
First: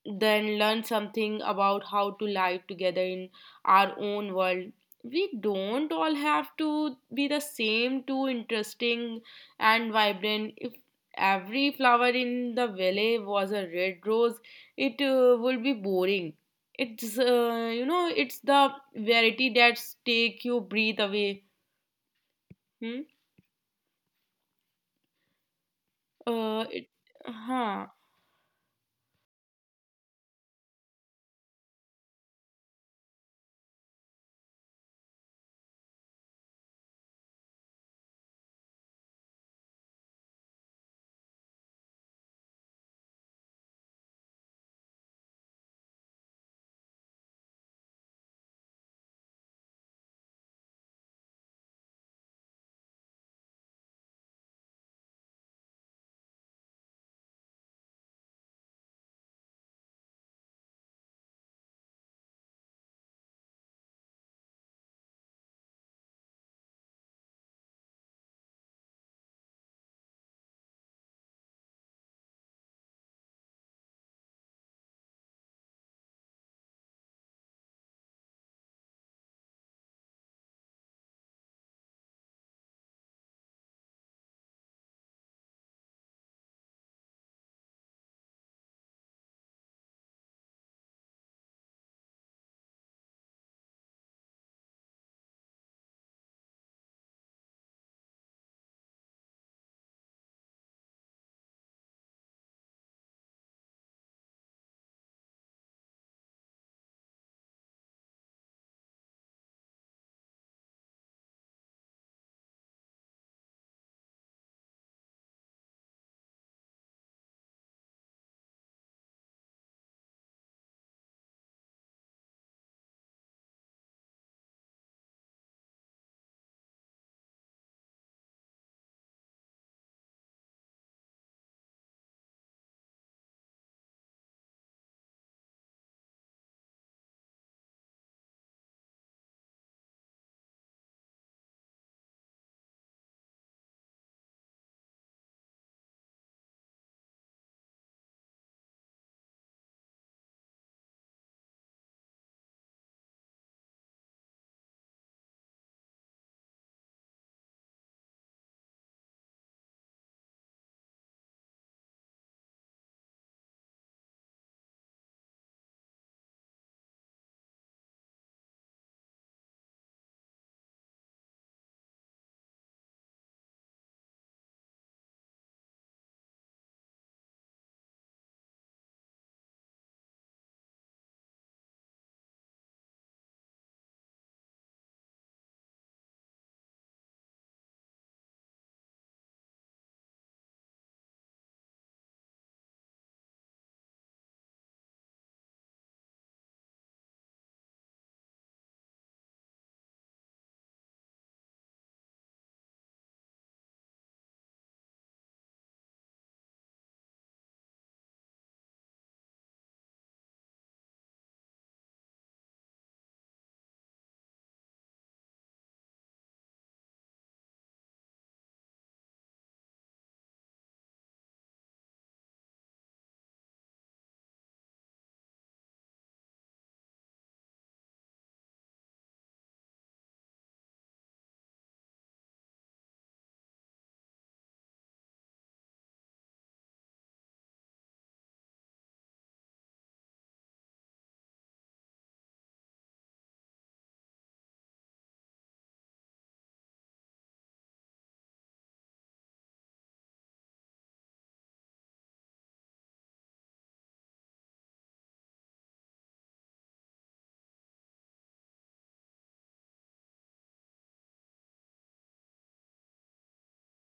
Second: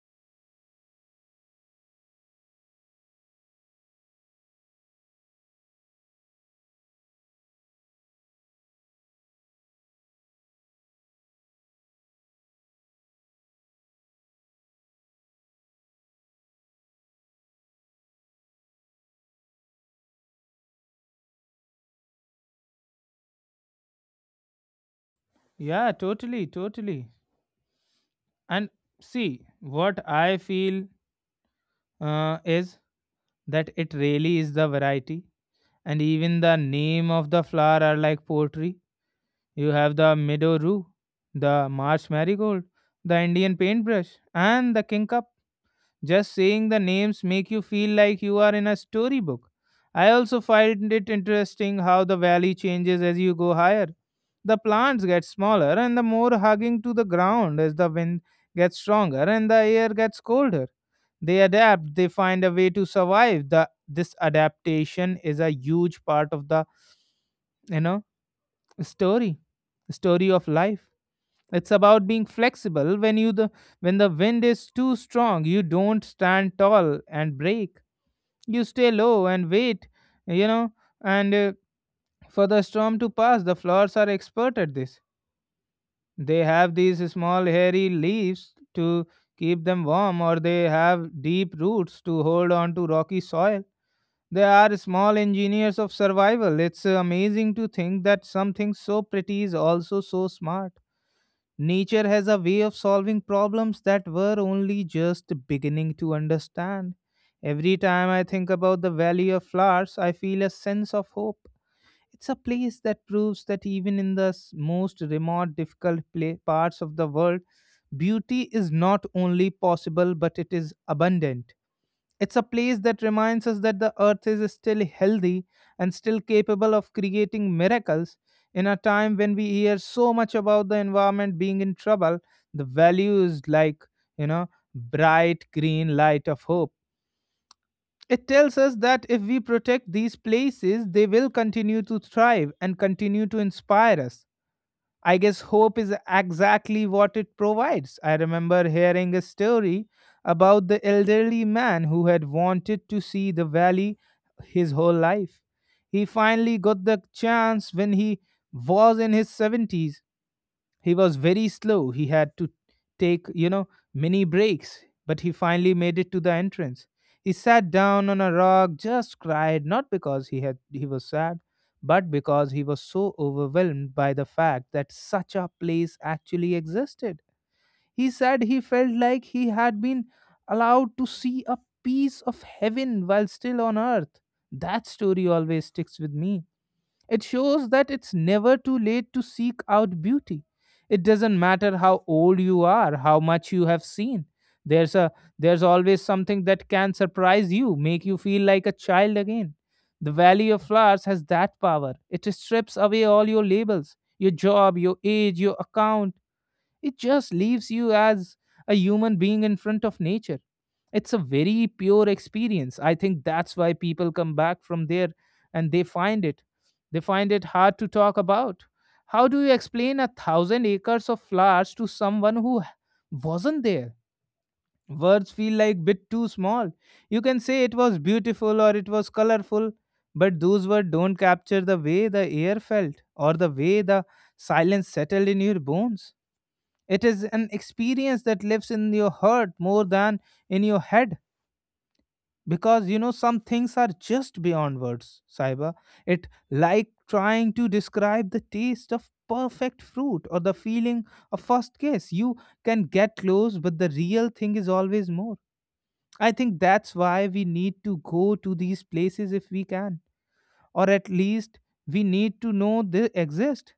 S2: Then learn something about how to live together in our own world. We don't all have to be the same too interesting and vibrant. If every flower in the valley was a red rose, it would be boring. It's you know, it's the variety that take you breathe away. Hmm?
S1: Yeah, totally,
S2: It,
S1: totally.
S2: huh
S1: And see, what I feel is that it really is the variety. And even the name of the flower are like poetry. You have the meadow rue, the marsh marigold, the indian paintbrush and the kingcup. Just saying the names make you feel like you are in a storybook. I also find it interesting how the valley changes as you go higher. The plants get smaller and the more hugging to the ground as the wind gets stronger and the air gets colder. They adapt, they find a way to survive. The This adaptation is a huge part of the, you know, story, story of life. It's about being flexible. When the wind is too strong, you don't stand tall and break, you stay low and wait, you know and for the storm to pass. The flowers are expert at this. They have these small hairy leaves to keep them warm, or they have deep roots to hold on to rocky soil. They are small engineers of survival. It's amazing to think that something so pretty is also so smart. Nature has a way of solving problems that were only just beginning to understand. Every time I think about the Valley of Flowers, I feel a sense of hope. It's a place that proves that even in the most remote, difficult parts of the world, beauty is not only possible but it is abundant. It's a place that reminds us that the earth is still healthy and still capable of creating miracles. In a time when we hear so much about the environment being in trouble, the value is like, you know, bright green light of hope. It tells us that if we protect these places, they will continue to thrive and continue to inspire us. I guess hope is exactly what it provides. I remember hearing a story about the elderly man who had wanted to see the valley his whole life. He finally got the chance when he was in his 70s. He was very slow. He had to take, many breaks, but he finally made it to the entrance. He sat down on a rock, just cried, not because he was sad, but because he was so overwhelmed by the fact that such a place actually existed. He said he felt like he had been allowed to see a piece of heaven while still on earth. That story always sticks with me. It shows that it's never too late to seek out beauty. It doesn't matter how old you are, how much you have seen. There's a there's always something that can surprise you, make you feel like a child again. The Valley of Flowers has that power. It strips away all your labels, your job, your age, your account, it just leaves you as a human being in front of nature. It's a very pure experience. I think that's why people come back from there and they find it. They find it hard to talk about. How do you explain a thousand acres of flowers to someone who wasn't there? Words feel like bit too small. You can say it was beautiful or it was colorful, but those words don't capture the way the air felt or the way the silence settled in your bones. It is an experience that lives in your heart more than in your head because you know some things are just beyond words, Saiba. It like trying to describe the taste of perfect fruit or the feeling of first kiss. You can get close, but the real thing is always more. I think that's why we need to go to these places if we can, or at least we need to know they exist.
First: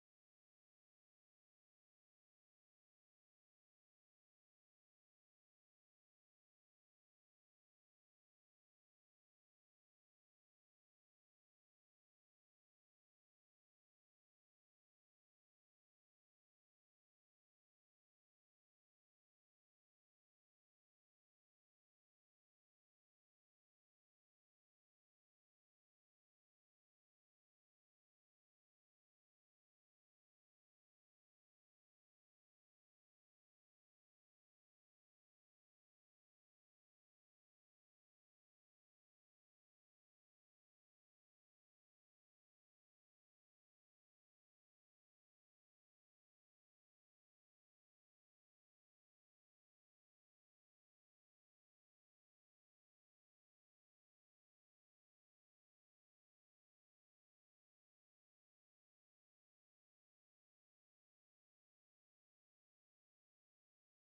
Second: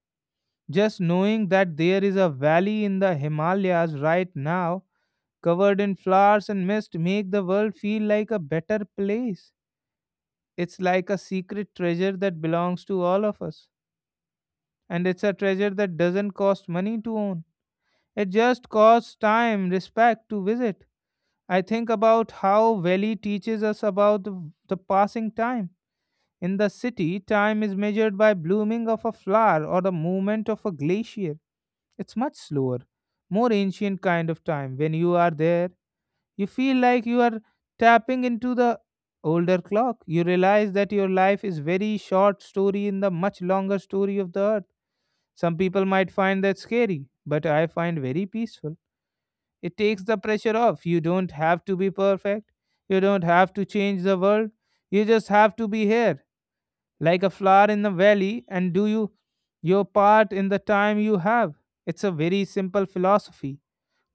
S1: Just knowing that there is a valley in the Himalayas right now covered in flowers and mist, make the world feel like a better place. It's like a secret treasure that belongs to all of us. And it's a treasure that doesn't cost money to own. It just costs time, respect to visit. I think about how Valley teaches us about the passing time. In the city, time is measured by blooming of a flower or the movement of a glacier. It's much slower, more ancient kind of time. When you are there, you feel like you are tapping into the older clock. You realize that your life is very short story in the much longer story of the earth. Some people might find that scary, but I find very peaceful. It takes the pressure off. You don't have to be perfect. You don't have to change the world. You just have to be here, like a flower in the valley, and do you your part in the time you have. It's a very simple philosophy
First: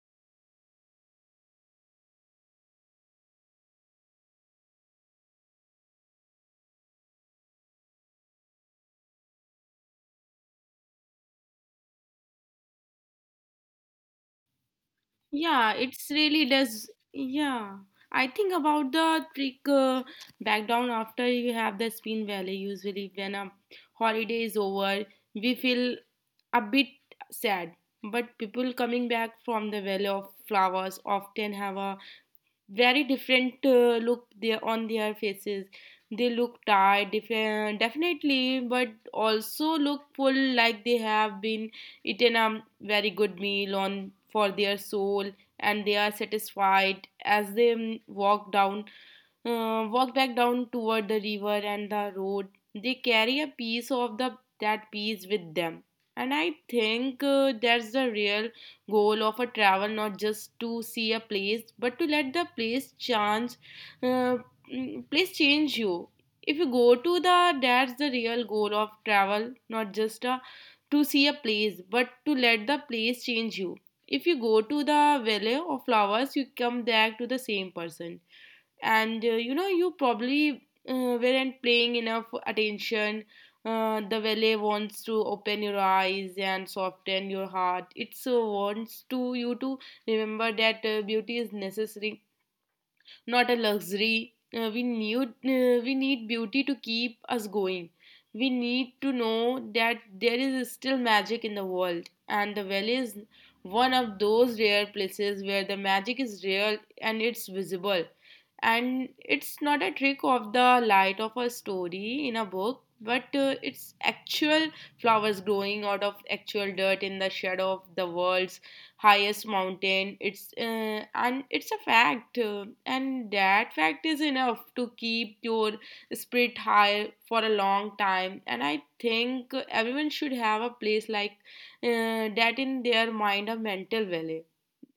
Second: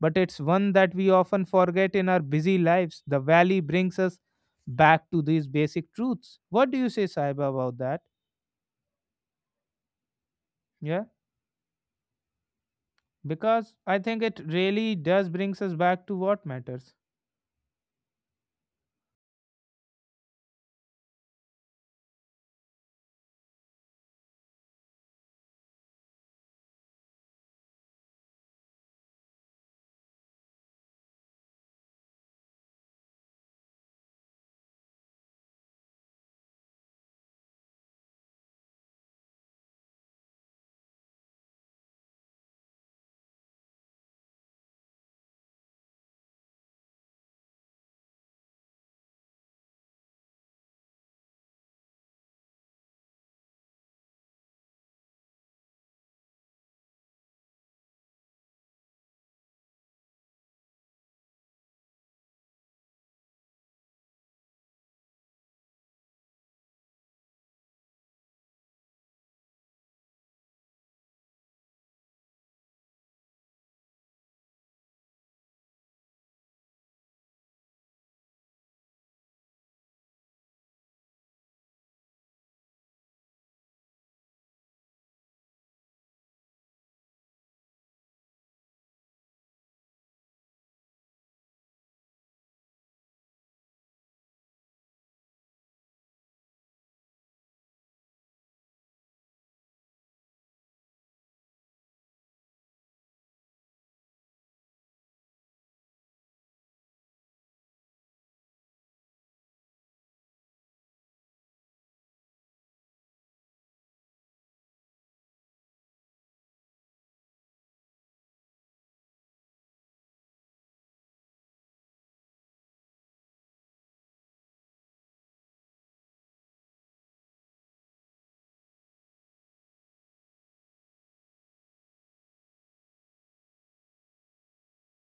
S1: but it's one that we often forget in our busy lives. The valley brings us back to these basic truths. What do you say, Saiba, about that? Yeah, because I think it really does brings
S2: Yeah,
S1: us back
S2: it's
S1: to
S2: really
S1: what
S2: does.
S1: matters.
S2: Yeah, I think about the trick back down after you have the spin valley. Usually, when a holiday is over, we feel a bit sad. But people coming back from the valley of flowers often have a very different look there on their faces. They look tired, different, definitely, but also look full, like they have been eaten a very good meal on for their soul, and they are satisfied as they walk back down toward the river and the road. They carry a piece of the that piece with them, and I think that's the real goal of a travel, not just to see a place, but to let the place change uh, place change you. If you go to the that's the real goal of travel, not just a to see a place, but to let the place change you. If you go to the valley of flowers, you come back to the same person. And you know, you probably uh, weren't paying enough attention. The valley wants to open your eyes and soften your heart. It so wants to you to remember that beauty is necessary, not a luxury. We need we need beauty to keep us going. We need to know that there is still magic in the world, and the well is one of those rare places where the magic is real and it's visible. And it's not a trick of the light of a story in a book, but it's actual flowers growing out of actual dirt in the shadow of the world's highest mountain. It's And it's a fact, and that fact is enough to keep your spirit high for a long time. And I think everyone should have a place like that in their mind, a mental valley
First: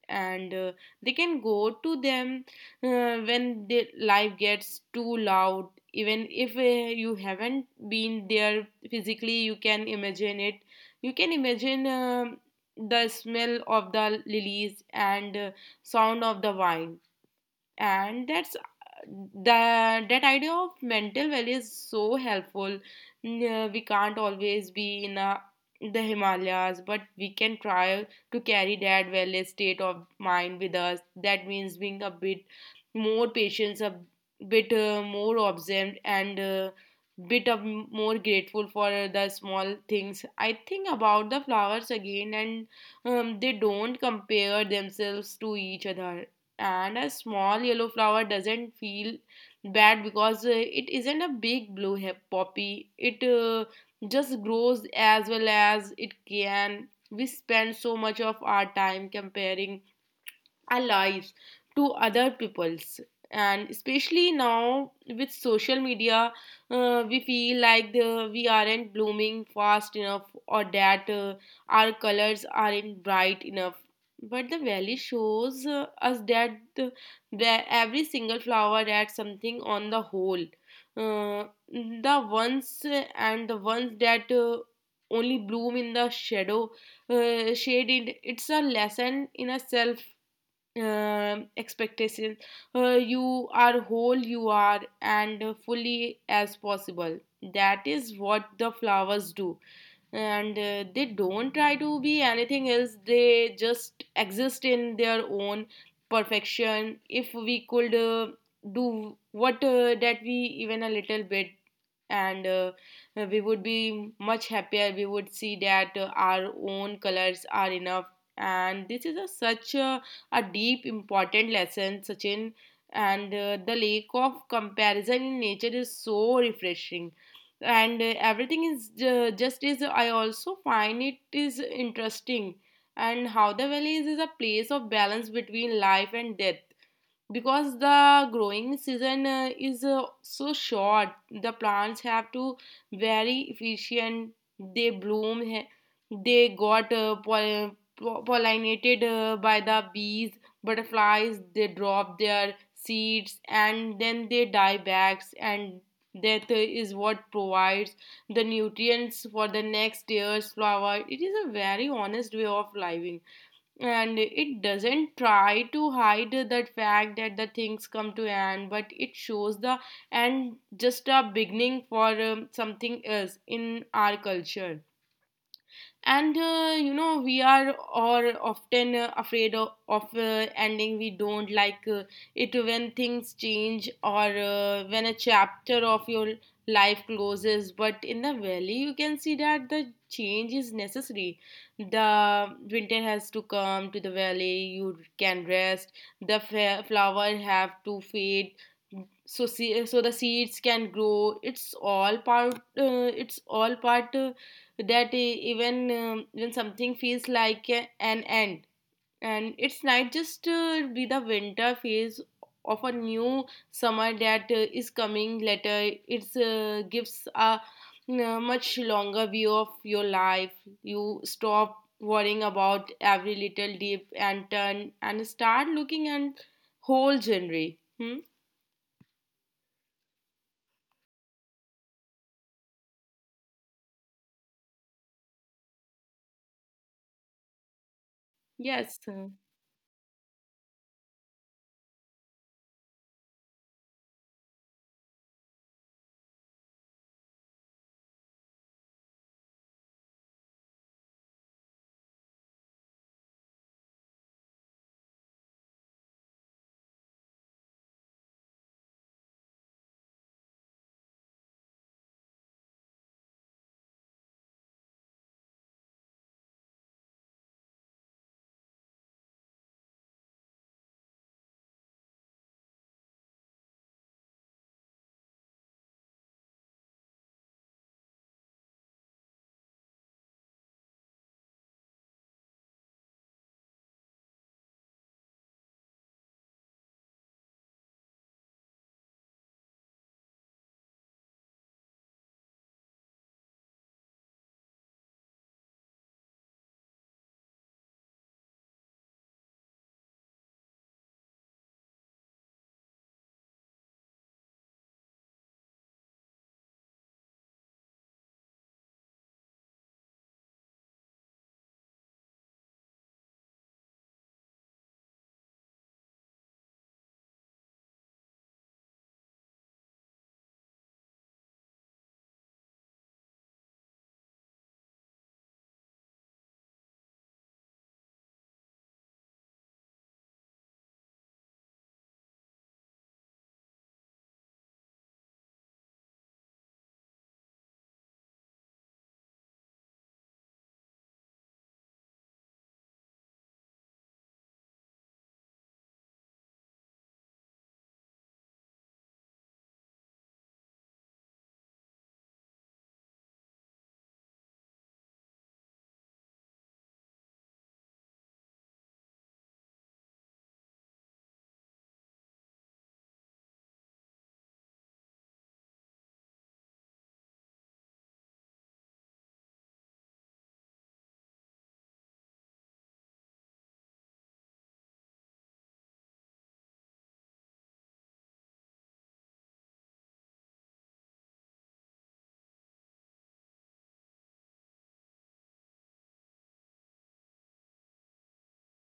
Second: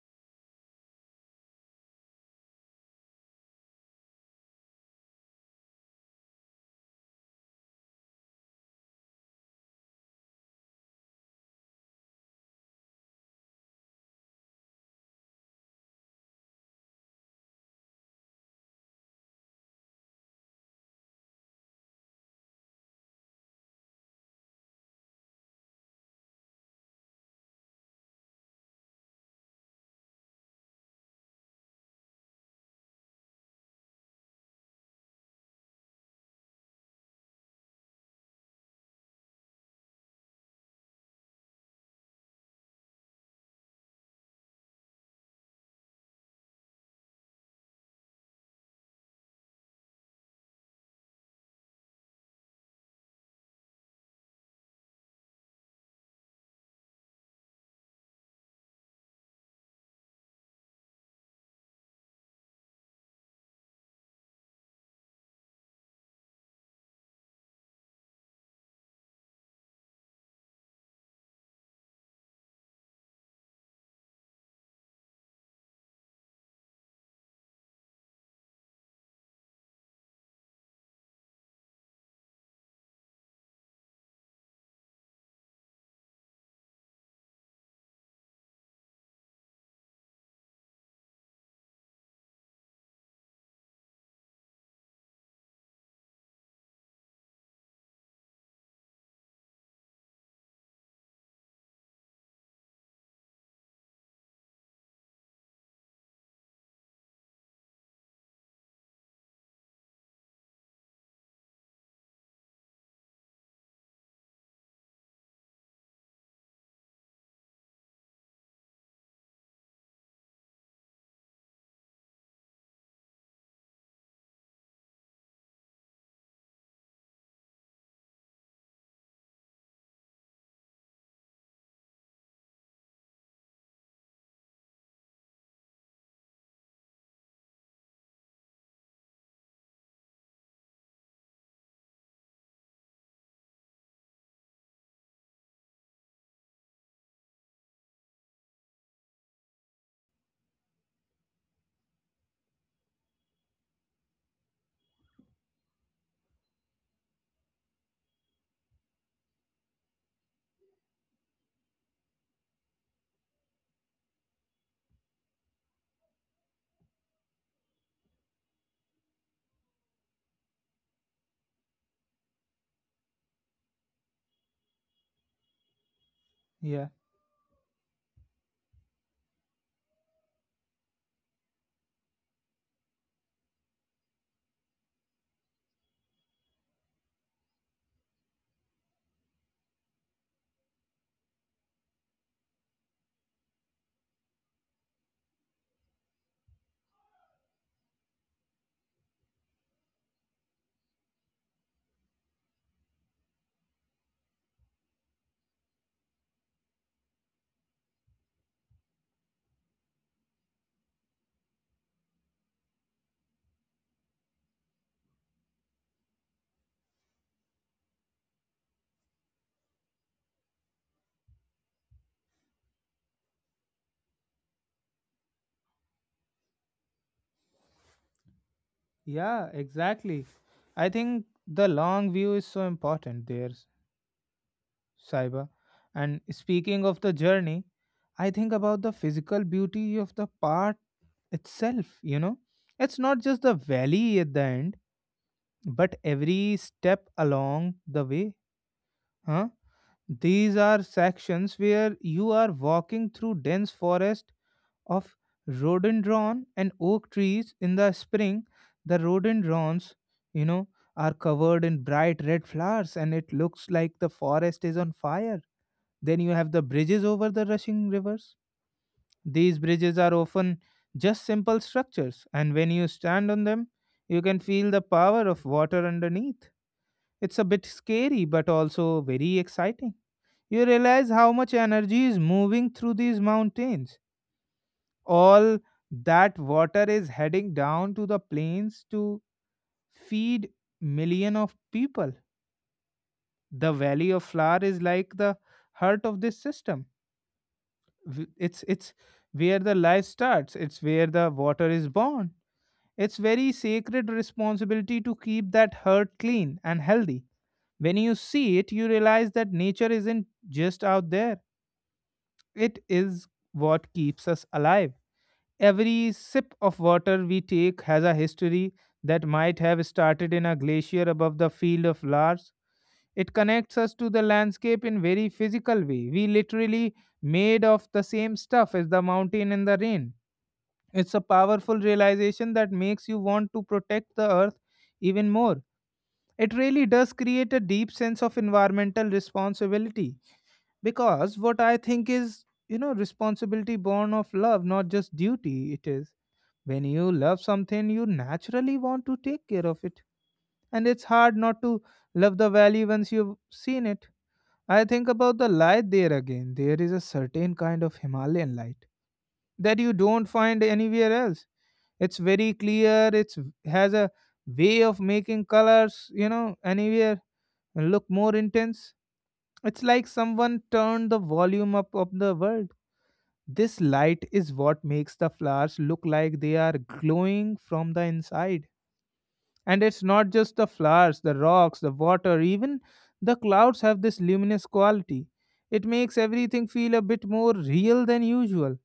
S2: and they can go to them when the life gets too loud, even if you haven't been there physically, you can imagine it. You can imagine the smell of the lilies and sound of the wine. And that idea of mental well is so helpful. We can't always be in the Himalayas, but we can try to carry that wellness state of mind with us. That means being a bit more patient, a bit more observant, and bit more grateful for the small things. I think about the flowers again, and they don't compare themselves to each other. And a small yellow flower doesn't feel bad because it isn't a big blue poppy. It just grows as well as it can. We spend so much of our time comparing allies to other peoples, and especially now with social media, we feel like we aren't blooming fast enough, or that our colors aren't bright enough. But the valley shows us that every single flower adds something on the whole. Uh, the ones uh, and the ones that only bloom in the shadow, shade, it's a lesson in itself. Expectations. You are whole, you are, and fully as possible. That is what the flowers do. And they don't try to be anything else, they just exist in their own perfection. If we could do what that we, even a little bit, and we would be much happier. We would see that our own colors are enough. And this is a such a deep, important lesson, Sachin. And the lack of comparison in nature is so refreshing. And everything is just is. I also find it is interesting, and how the valley is a place of balance between life and death, because the growing season is so short. The plants have to very efficient. They bloom, he- they got pol- po- pollinated by the bees, butterflies. They drop their seeds and then they die back, and that is what provides the nutrients for the next year's flower. It is a very honest way of living, and it doesn't try to hide that fact that the things come to end, but it shows the end just a beginning for something else. In our culture, and you
S1: Yeah,
S2: know, we are or often afraid of ending. We don't like it when things change, or when a chapter of your life closes. But in the valley, you can see that the change is necessary. The winter has to come to the valley, you can rest. The flower have to fade, so the seeds can grow. It's all part that even when something feels like an end, and it's not just be the winter phase of a new summer that is coming later. It's gives a much longer view of your life. You stop worrying about every little dip and turn and start looking at whole genre. Hmm?
S1: yeah, exactly. I think the long view is so important there, Saiba. And speaking of the journey, I think about the
S2: Yes.
S1: physical beauty of the part itself, you know. It's not just the valley at the end, but every step along the way, huh? These are sections where you are walking through dense forest of rhododendron and oak trees in the spring. The rhododendrons, you know, are covered in bright red flowers and it looks like the forest is on fire. Then you have the bridges over the rushing rivers. These bridges are often just simple structures, and when you stand on them, you can feel the power of water underneath. It's a bit scary, but also very exciting. You realize how much energy is moving through these mountains. All that water is heading down to the plains to feed million of people. The Valley of Flower is like the heart of this system. It's where the life starts. It's where the water is born. It's very sacred responsibility to keep that heart clean and healthy. When you see it, you realize that nature isn't just out there, it is what keeps us alive. Every sip of water we take has a history that might have started in a glacier above the field of Lars. It connects us to the landscape in very physical way. We literally made of the same stuff as the mountain and the rain. It's a powerful realization that makes you want to protect the earth even more. It really does create a deep sense of environmental responsibility. Because what I think is, you know, responsibility born of love not just duty. It is when you love something you naturally want to take care of it, and it's hard not to love the valley once you've seen it. I think about the light there again. There is a certain kind of Himalayan light that you don't find anywhere else. It's very clear. It's has a way of making colors, you know, anywhere look more intense. It's like someone turned the volume up of the world. This light is what makes the flowers look like they are glowing from the inside. And it's not just the flowers, the rocks, the water, even the clouds have this luminous quality. It makes everything feel a bit more real than usual.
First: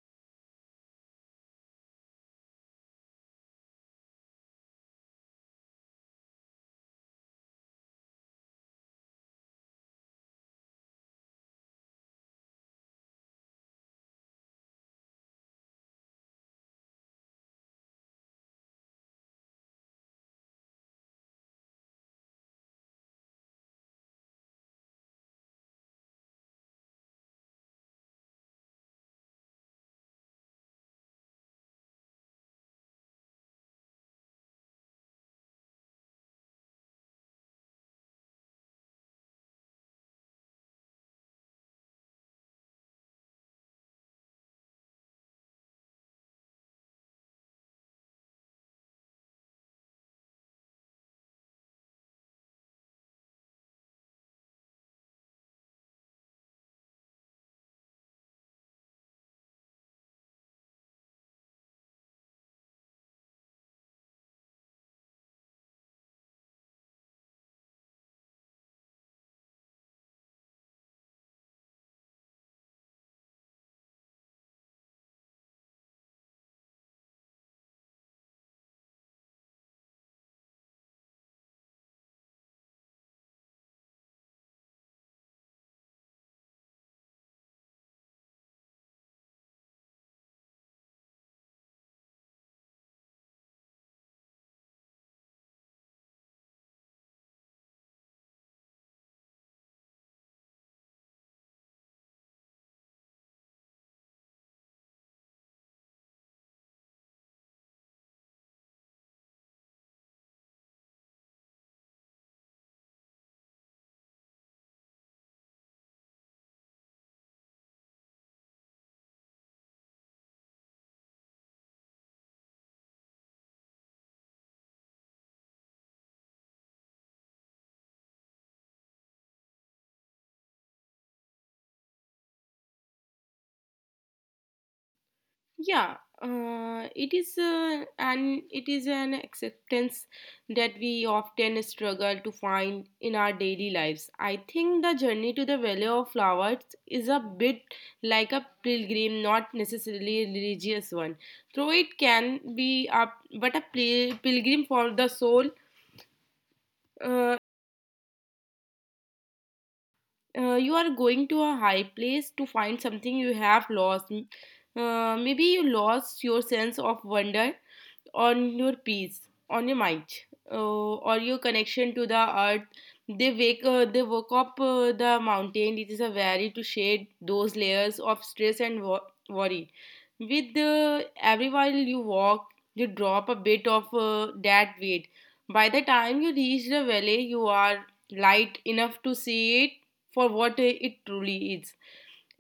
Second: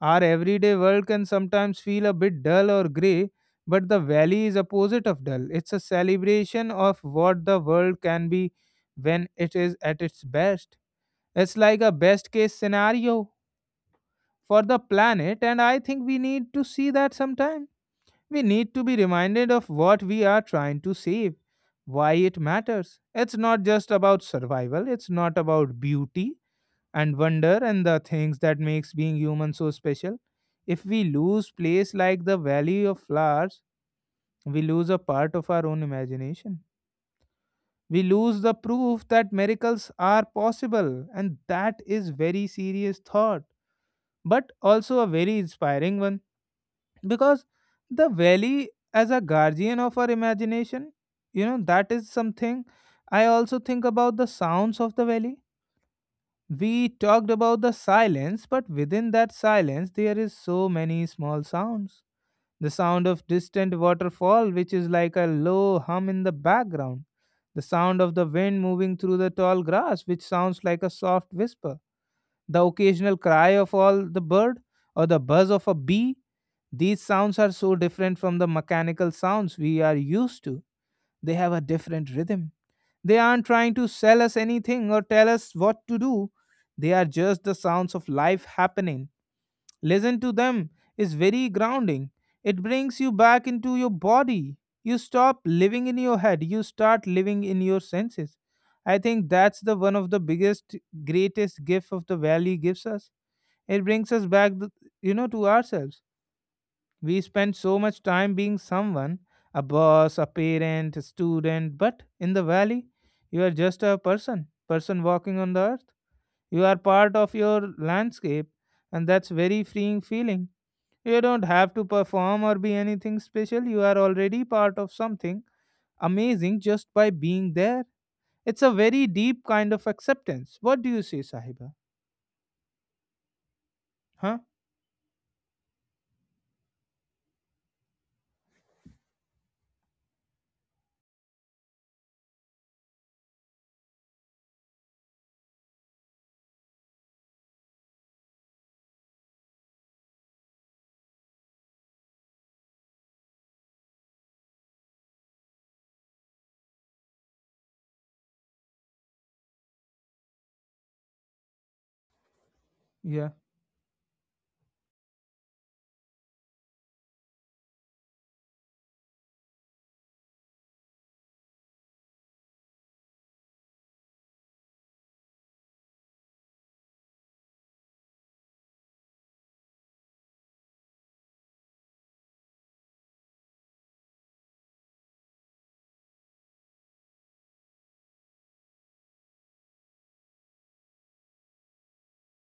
S1: Our everyday world can sometimes feel a bit dull or grey, but the valley is opposite of dull. It's a celebration of what the world can be when it is at its best. It's like a best case scenario for the planet, and I think we need to see that sometime. We need to be reminded of what we are trying to save, why it matters. It's not just about survival, it's not about beauty and wonder and the things that makes being human so special. If we lose place like the valley of flowers, we lose a part of our own imagination. We lose the proof that miracles are possible, and that is very serious thought. But also a very inspiring one, because the valley as a guardian of our imagination, you know, that is something. I also think about the sounds of the valley. We talked about the silence, but within that silence there is so many small sounds. The sound of distant waterfall which is like a low hum in the background, the sound of the wind moving through the tall grass which sounds like a soft whisper, the occasional cry of all the bird or the buzz of a bee. These sounds are so different from the mechanical sounds we are used to. They have a different rhythm. They aren't trying to sell us anything or tell us what to do. They are just the sounds of life happening. Listen to them is very grounding. It brings you back into your body. You stop living in your head, you start living in your senses. I think that's the one of the biggest greatest gift of the valley gives us. It brings us back, you know, to ourselves. We spend so much time being someone, a boss, a parent, a student, but in the valley, you are just a person, person walking on the earth. You are part of your landscape, and that's very freeing feeling. You don't have to perform or be anything special. You are already part of something amazing just by being there. It's a very deep kind of acceptance. What do you say, Sahiba? Huh?
S2: Yeah, it is, and it is an acceptance that we often struggle to find in our daily lives. I think the journey to the valley of flowers is a bit like a pilgrim, not necessarily a religious one, though it can be a, but a pilgrim for the soul. uh, you are going to a high place to find something you have lost. Maybe you lost your sense of wonder, on your peace, on your mind, uh, or your connection to the earth. They woke up the mountain. It is a very to shed those layers of stress and worry. With every while you walk, you drop a bit of that weight. By the time you reach the valley, you are light enough to see it for what it truly is.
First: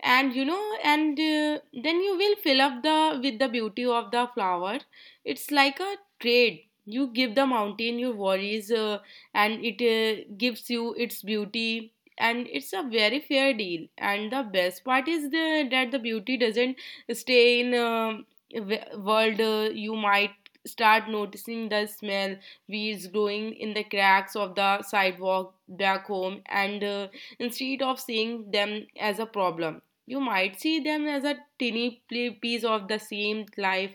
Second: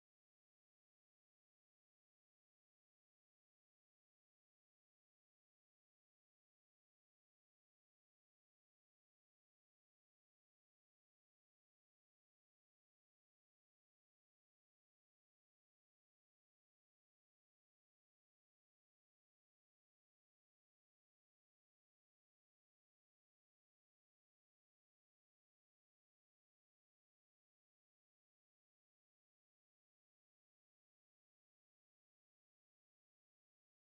S2: And you know, and then you will fill up the with the beauty of the flower. It's like a trade: you give the mountain your worries, and it gives you its beauty. And it's a very fair deal. And the best part is that the beauty doesn't stay in world. You might start noticing the smell, weeds growing in the cracks of the sidewalk back home, and instead of seeing them as a problem, you might see them as a tiny piece of the same life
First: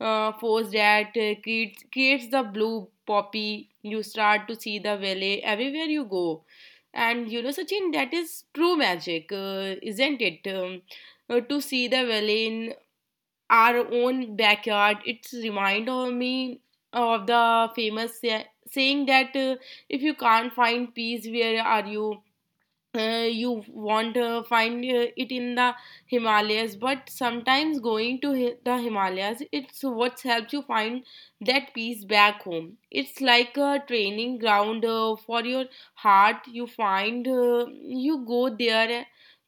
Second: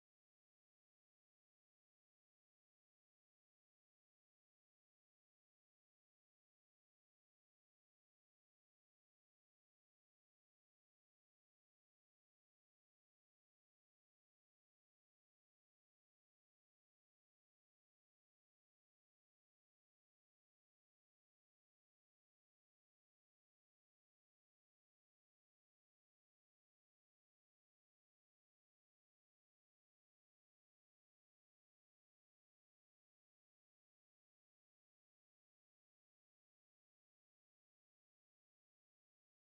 S2: force that creates the blue poppy. You start to see the valley everywhere you go. And you know, Sachin, that is true magic, isn't it? To see the valley in our own backyard, it's remind of me of the famous saying that if you can't find peace, where are you? You want to find it in the Himalayas, but sometimes going to the Himalayas, it's what helps you find that peace back home. It's like a training ground for your heart. You go there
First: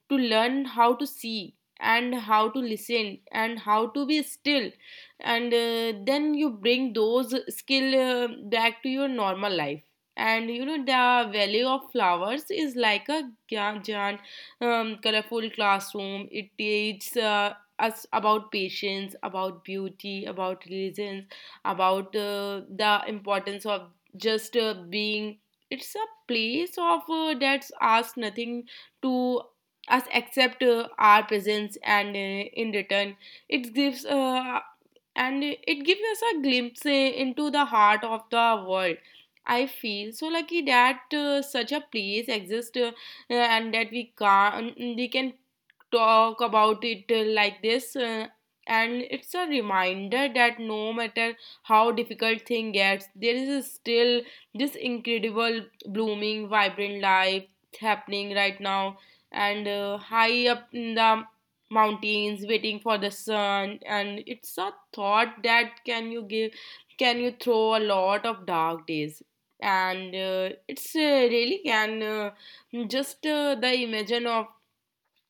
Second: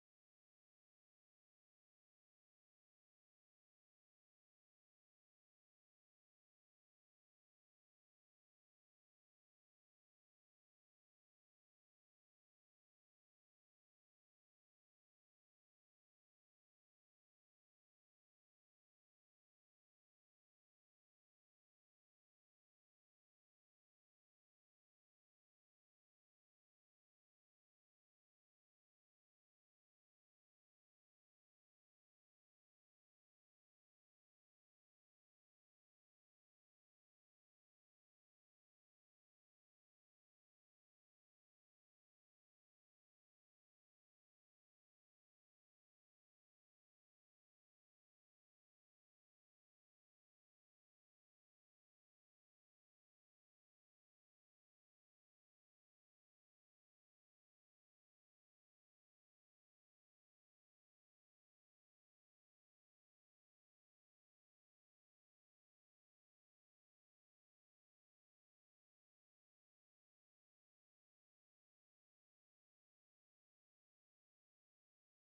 S2: to learn how to see and how to listen and how to be still, and then you bring those skill back to your normal life. And you know, the valley of flowers is like a giant colorful classroom. It teaches us about patience, about beauty, about religions, about the importance of just being. It's a place of that's asked nothing to us except our presence, and in return it gives and it gives us a glimpse into the heart of the world. I feel so lucky that such a place exists, and that we can talk about it like this. And it's a reminder that no matter how difficult thing gets, there is still this incredible blooming vibrant life happening right now, and high up in the mountains, waiting for the sun. And it's a thought that can you give, can you throw a lot of dark days. And it's really can, just the imagine of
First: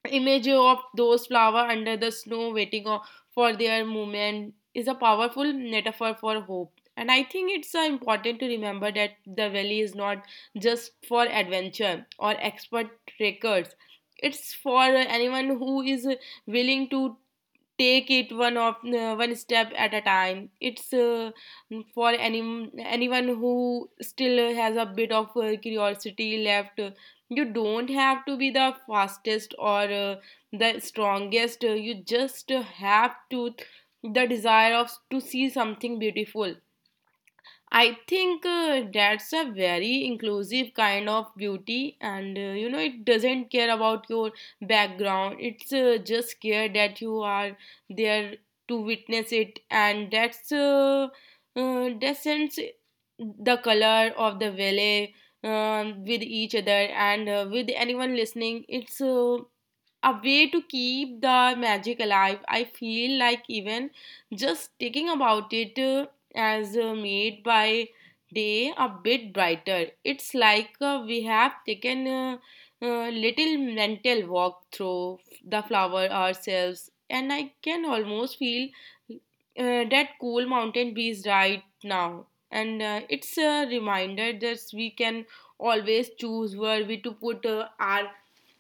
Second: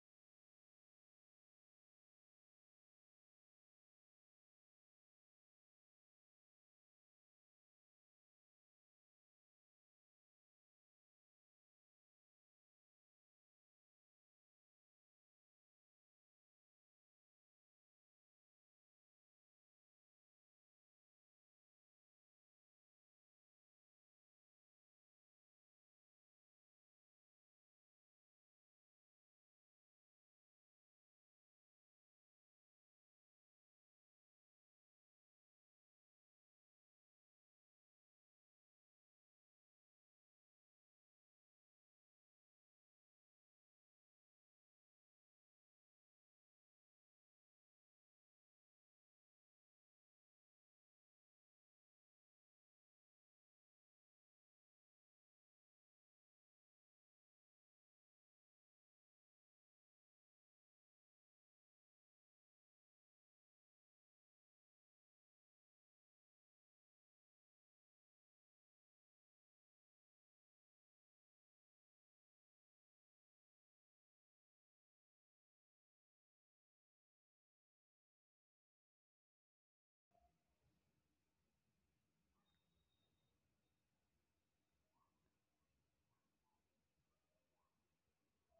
S2: image of those flower under the snow waiting for their moment, is a powerful metaphor for hope. And I think it's important to remember that the valley is not just for adventure or expert trekkers. It's for anyone who is willing to take it one of one step at a time. It's for anyone who still has a bit of curiosity left. You don't have to be the fastest or the strongest. You just have to the desire of to see something beautiful. I think that's a very inclusive kind of beauty, and you know, it doesn't care about your background. It's just care that you are there to witness it. And that's that sense, the color of the valley, with each other and with anyone listening. It's a way to keep the magic alive. I feel like even just thinking about it, as made by day a bit brighter. It's like we have taken a little mental walk through the flower ourselves, and I can almost feel that cool mountain breeze right now. And it's a reminder that we can always choose where we to put our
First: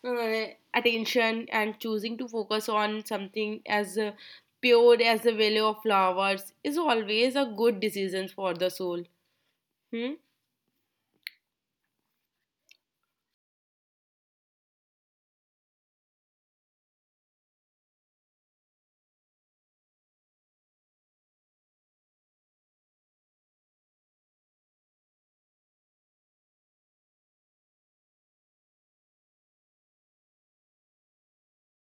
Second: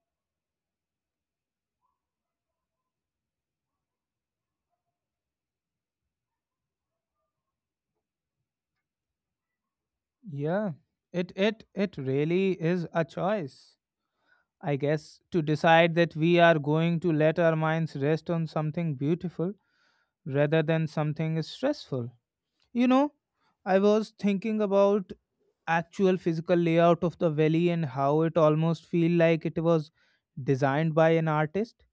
S2: uh, attention. And choosing to focus on something as pure as the value of flowers is always a good decision for the soul. Hmm?
S1: Yeah, it really is a choice, I guess, to decide that we are going to let our minds rest on something beautiful rather than something stressful. You know, I was thinking about actual physical layout of the valley and how it almost feel like it was designed by an artist.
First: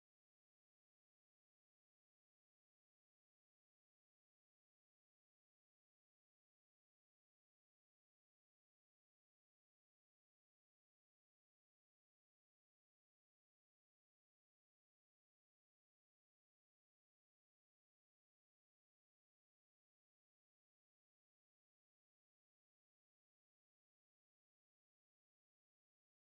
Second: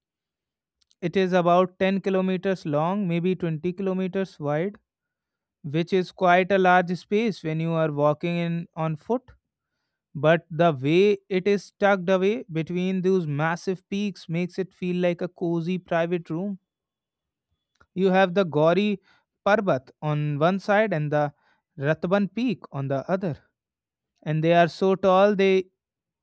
S1: It is about 10 kilometers long, maybe 20 kilometers wide, which is quite a large space when you are walking in on foot. But the way it is tucked away between those massive peaks makes it feel like a cozy private room. You have the Gauri Parbat on one side and the Ratban Peak on the other. And they are so tall they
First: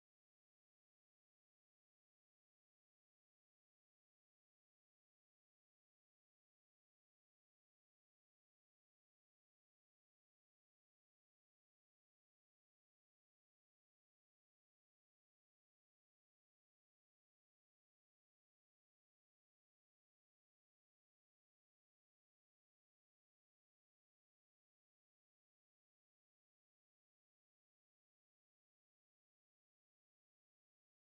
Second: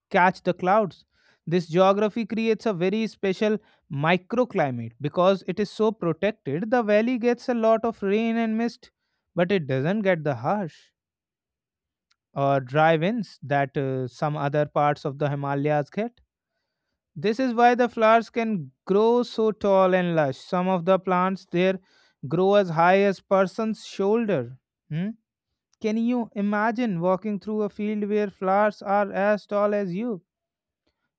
S1: catch the clouds. This geography creates a very special microclimate because it is so protected. The valley gets a lot of rain and mist, but it doesn't get the harsh or dry winds that some other parts of the Himalayas get. This is why the flowers can grow so tall and lush. Some of the plants there grow as high as person's shoulder. Hmm? Can you imagine walking through a field where flowers are as tall as you?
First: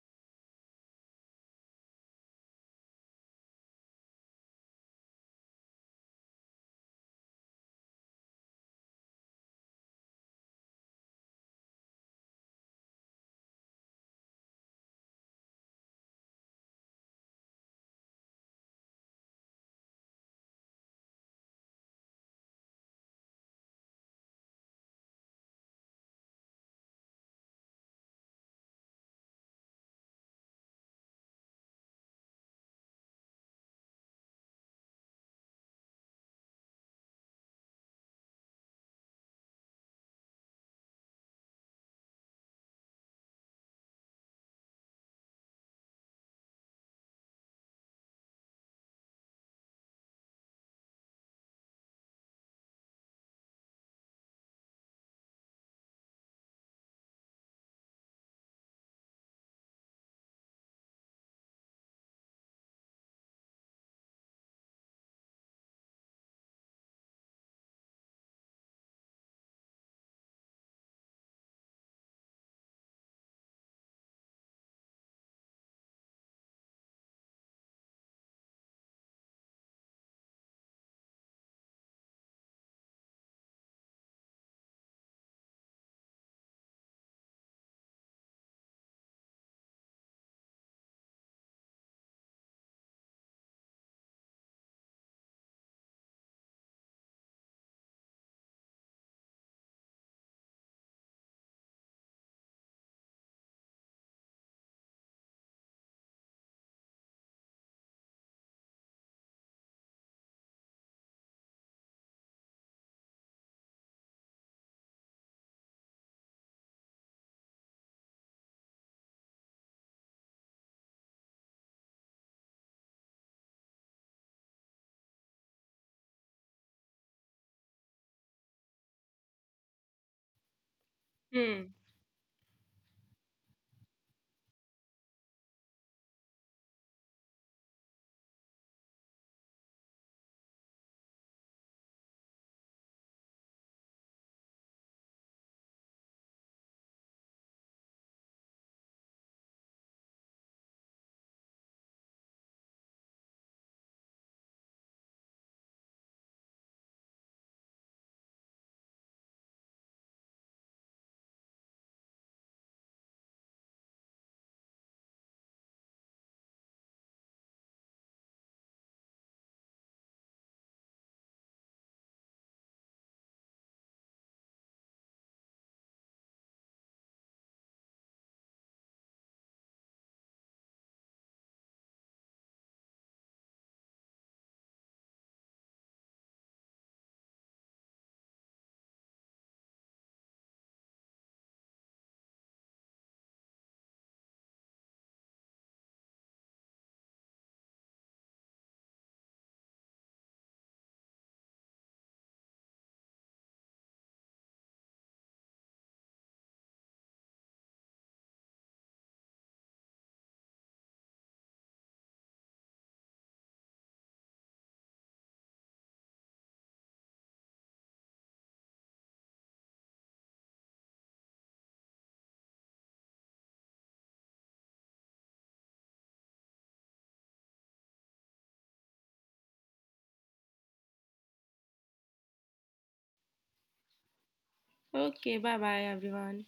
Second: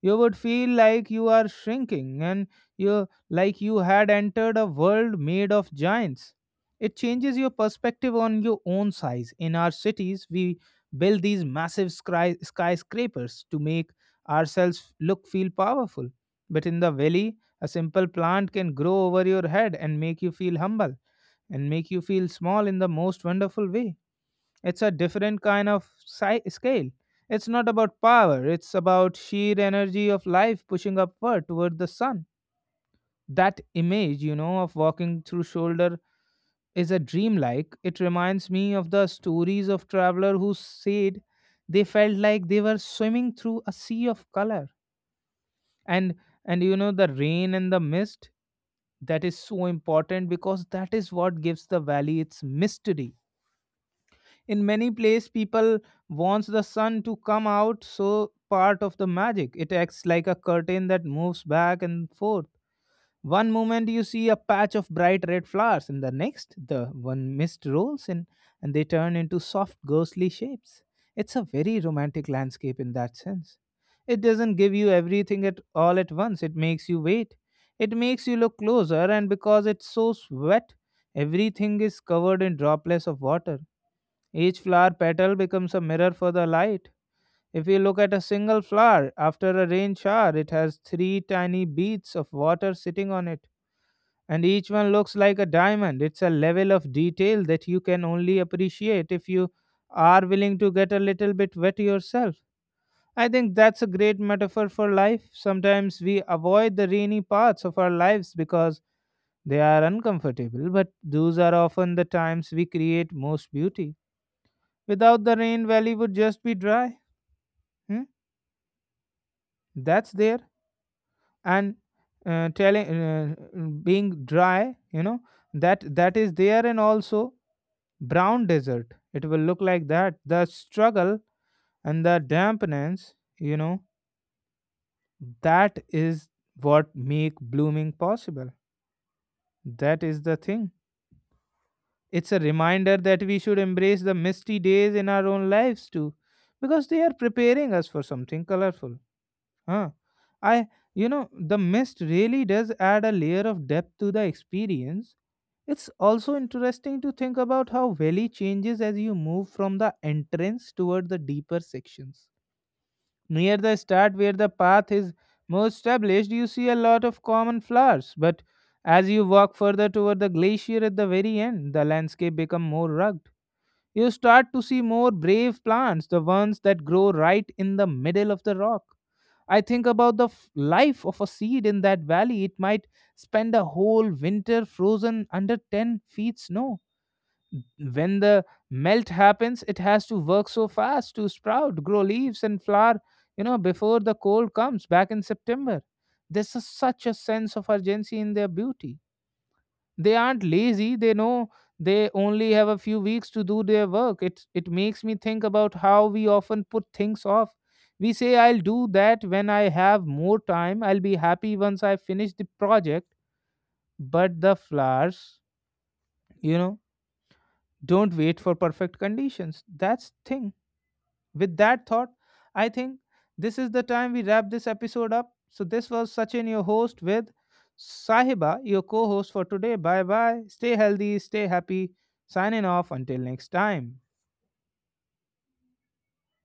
S1: You would feel like you are shrinking and you like you had entered a world made of giants. It changes your perspective on your own size. In our cities we build these massive skyscrapers to make ourselves look feel powerful, but in the valley a simple plant can grow over your head and make you feel humble and make you feel small in the most wonderful way. It's a different kind of scale. It's not about power, it's about sheer energy of life pushing upward toward the sun. That image, you know, of walking through shoulder is a dreamlike. It reminds me of the stories of traveler who said they felt like they were swimming through a sea of color. And and you know the rain and the mist, that is so important because that is what gives the valley its mystery. In many places people wants the sun to come out, so part of the magic it acts like a curtain that moves back and forth. One moment you see a patch of bright red flowers and the next the one mist rolls in, and they turn into soft ghostly shapes. It's a very romantic landscape in that sense. It doesn't give you everything at all at once. It makes you wait. It makes you look closer. And because it's so wet, everything is covered in droplets of water. Each flower petal becomes a mirror for the light. If we look at a single flower after a rain shower, it has three tiny beads of water sitting on it, and each one looks like a diamond. It's a level of detail that you can only appreciate if you are willing to get a little bit wet yourself. I think that's a great metaphor for life. Sometimes we avoid the rainy parts of our lives because they are uncomfortable, but those are often the times we create most beauty. Without the rain, valley would just be dry. Hmm? That's there, and telling being dry, you know, that that is there and also brown desert. It will look like that. The struggle
S2: Hmm.
S1: and the dampness, you know, that is what make blooming possible. That is the thing. It's a reminder that we should embrace the misty days in our own lives too, because they are preparing us for something colorful. Huh. I, you know, the mist really does add a layer of depth to the experience. It's also interesting to think about how valley changes as you move from the entrance toward the deeper sections. Near the start, where the path is more established, you see a lot of common flowers, but as you walk further toward the glacier at the very end, the landscape becomes more rugged. You start to see more brave plants, the ones that grow right in the middle of the rock. I think about the life of a seed in that valley. It might spend a whole winter frozen under 10 feet snow. When the melt happens, it has to work so fast to sprout, grow leaves, and flower, you know, before the cold comes back in September. There's a, such a sense of urgency in their beauty. They aren't lazy. They know they only have a few weeks to do their work. It makes me think about how we often put things off. We say I'll do that when I have more time, I'll be happy once I finish the project. But the flowers, you know, don't wait for perfect conditions. That's thing. With that thought, I think this is the time we wrap this episode up. So, this was Sachin, your host, with Sahiba, your co host for today. Bye bye. Stay healthy, stay happy. Signing off until next time.
S2: Okay, bye bye, everyone.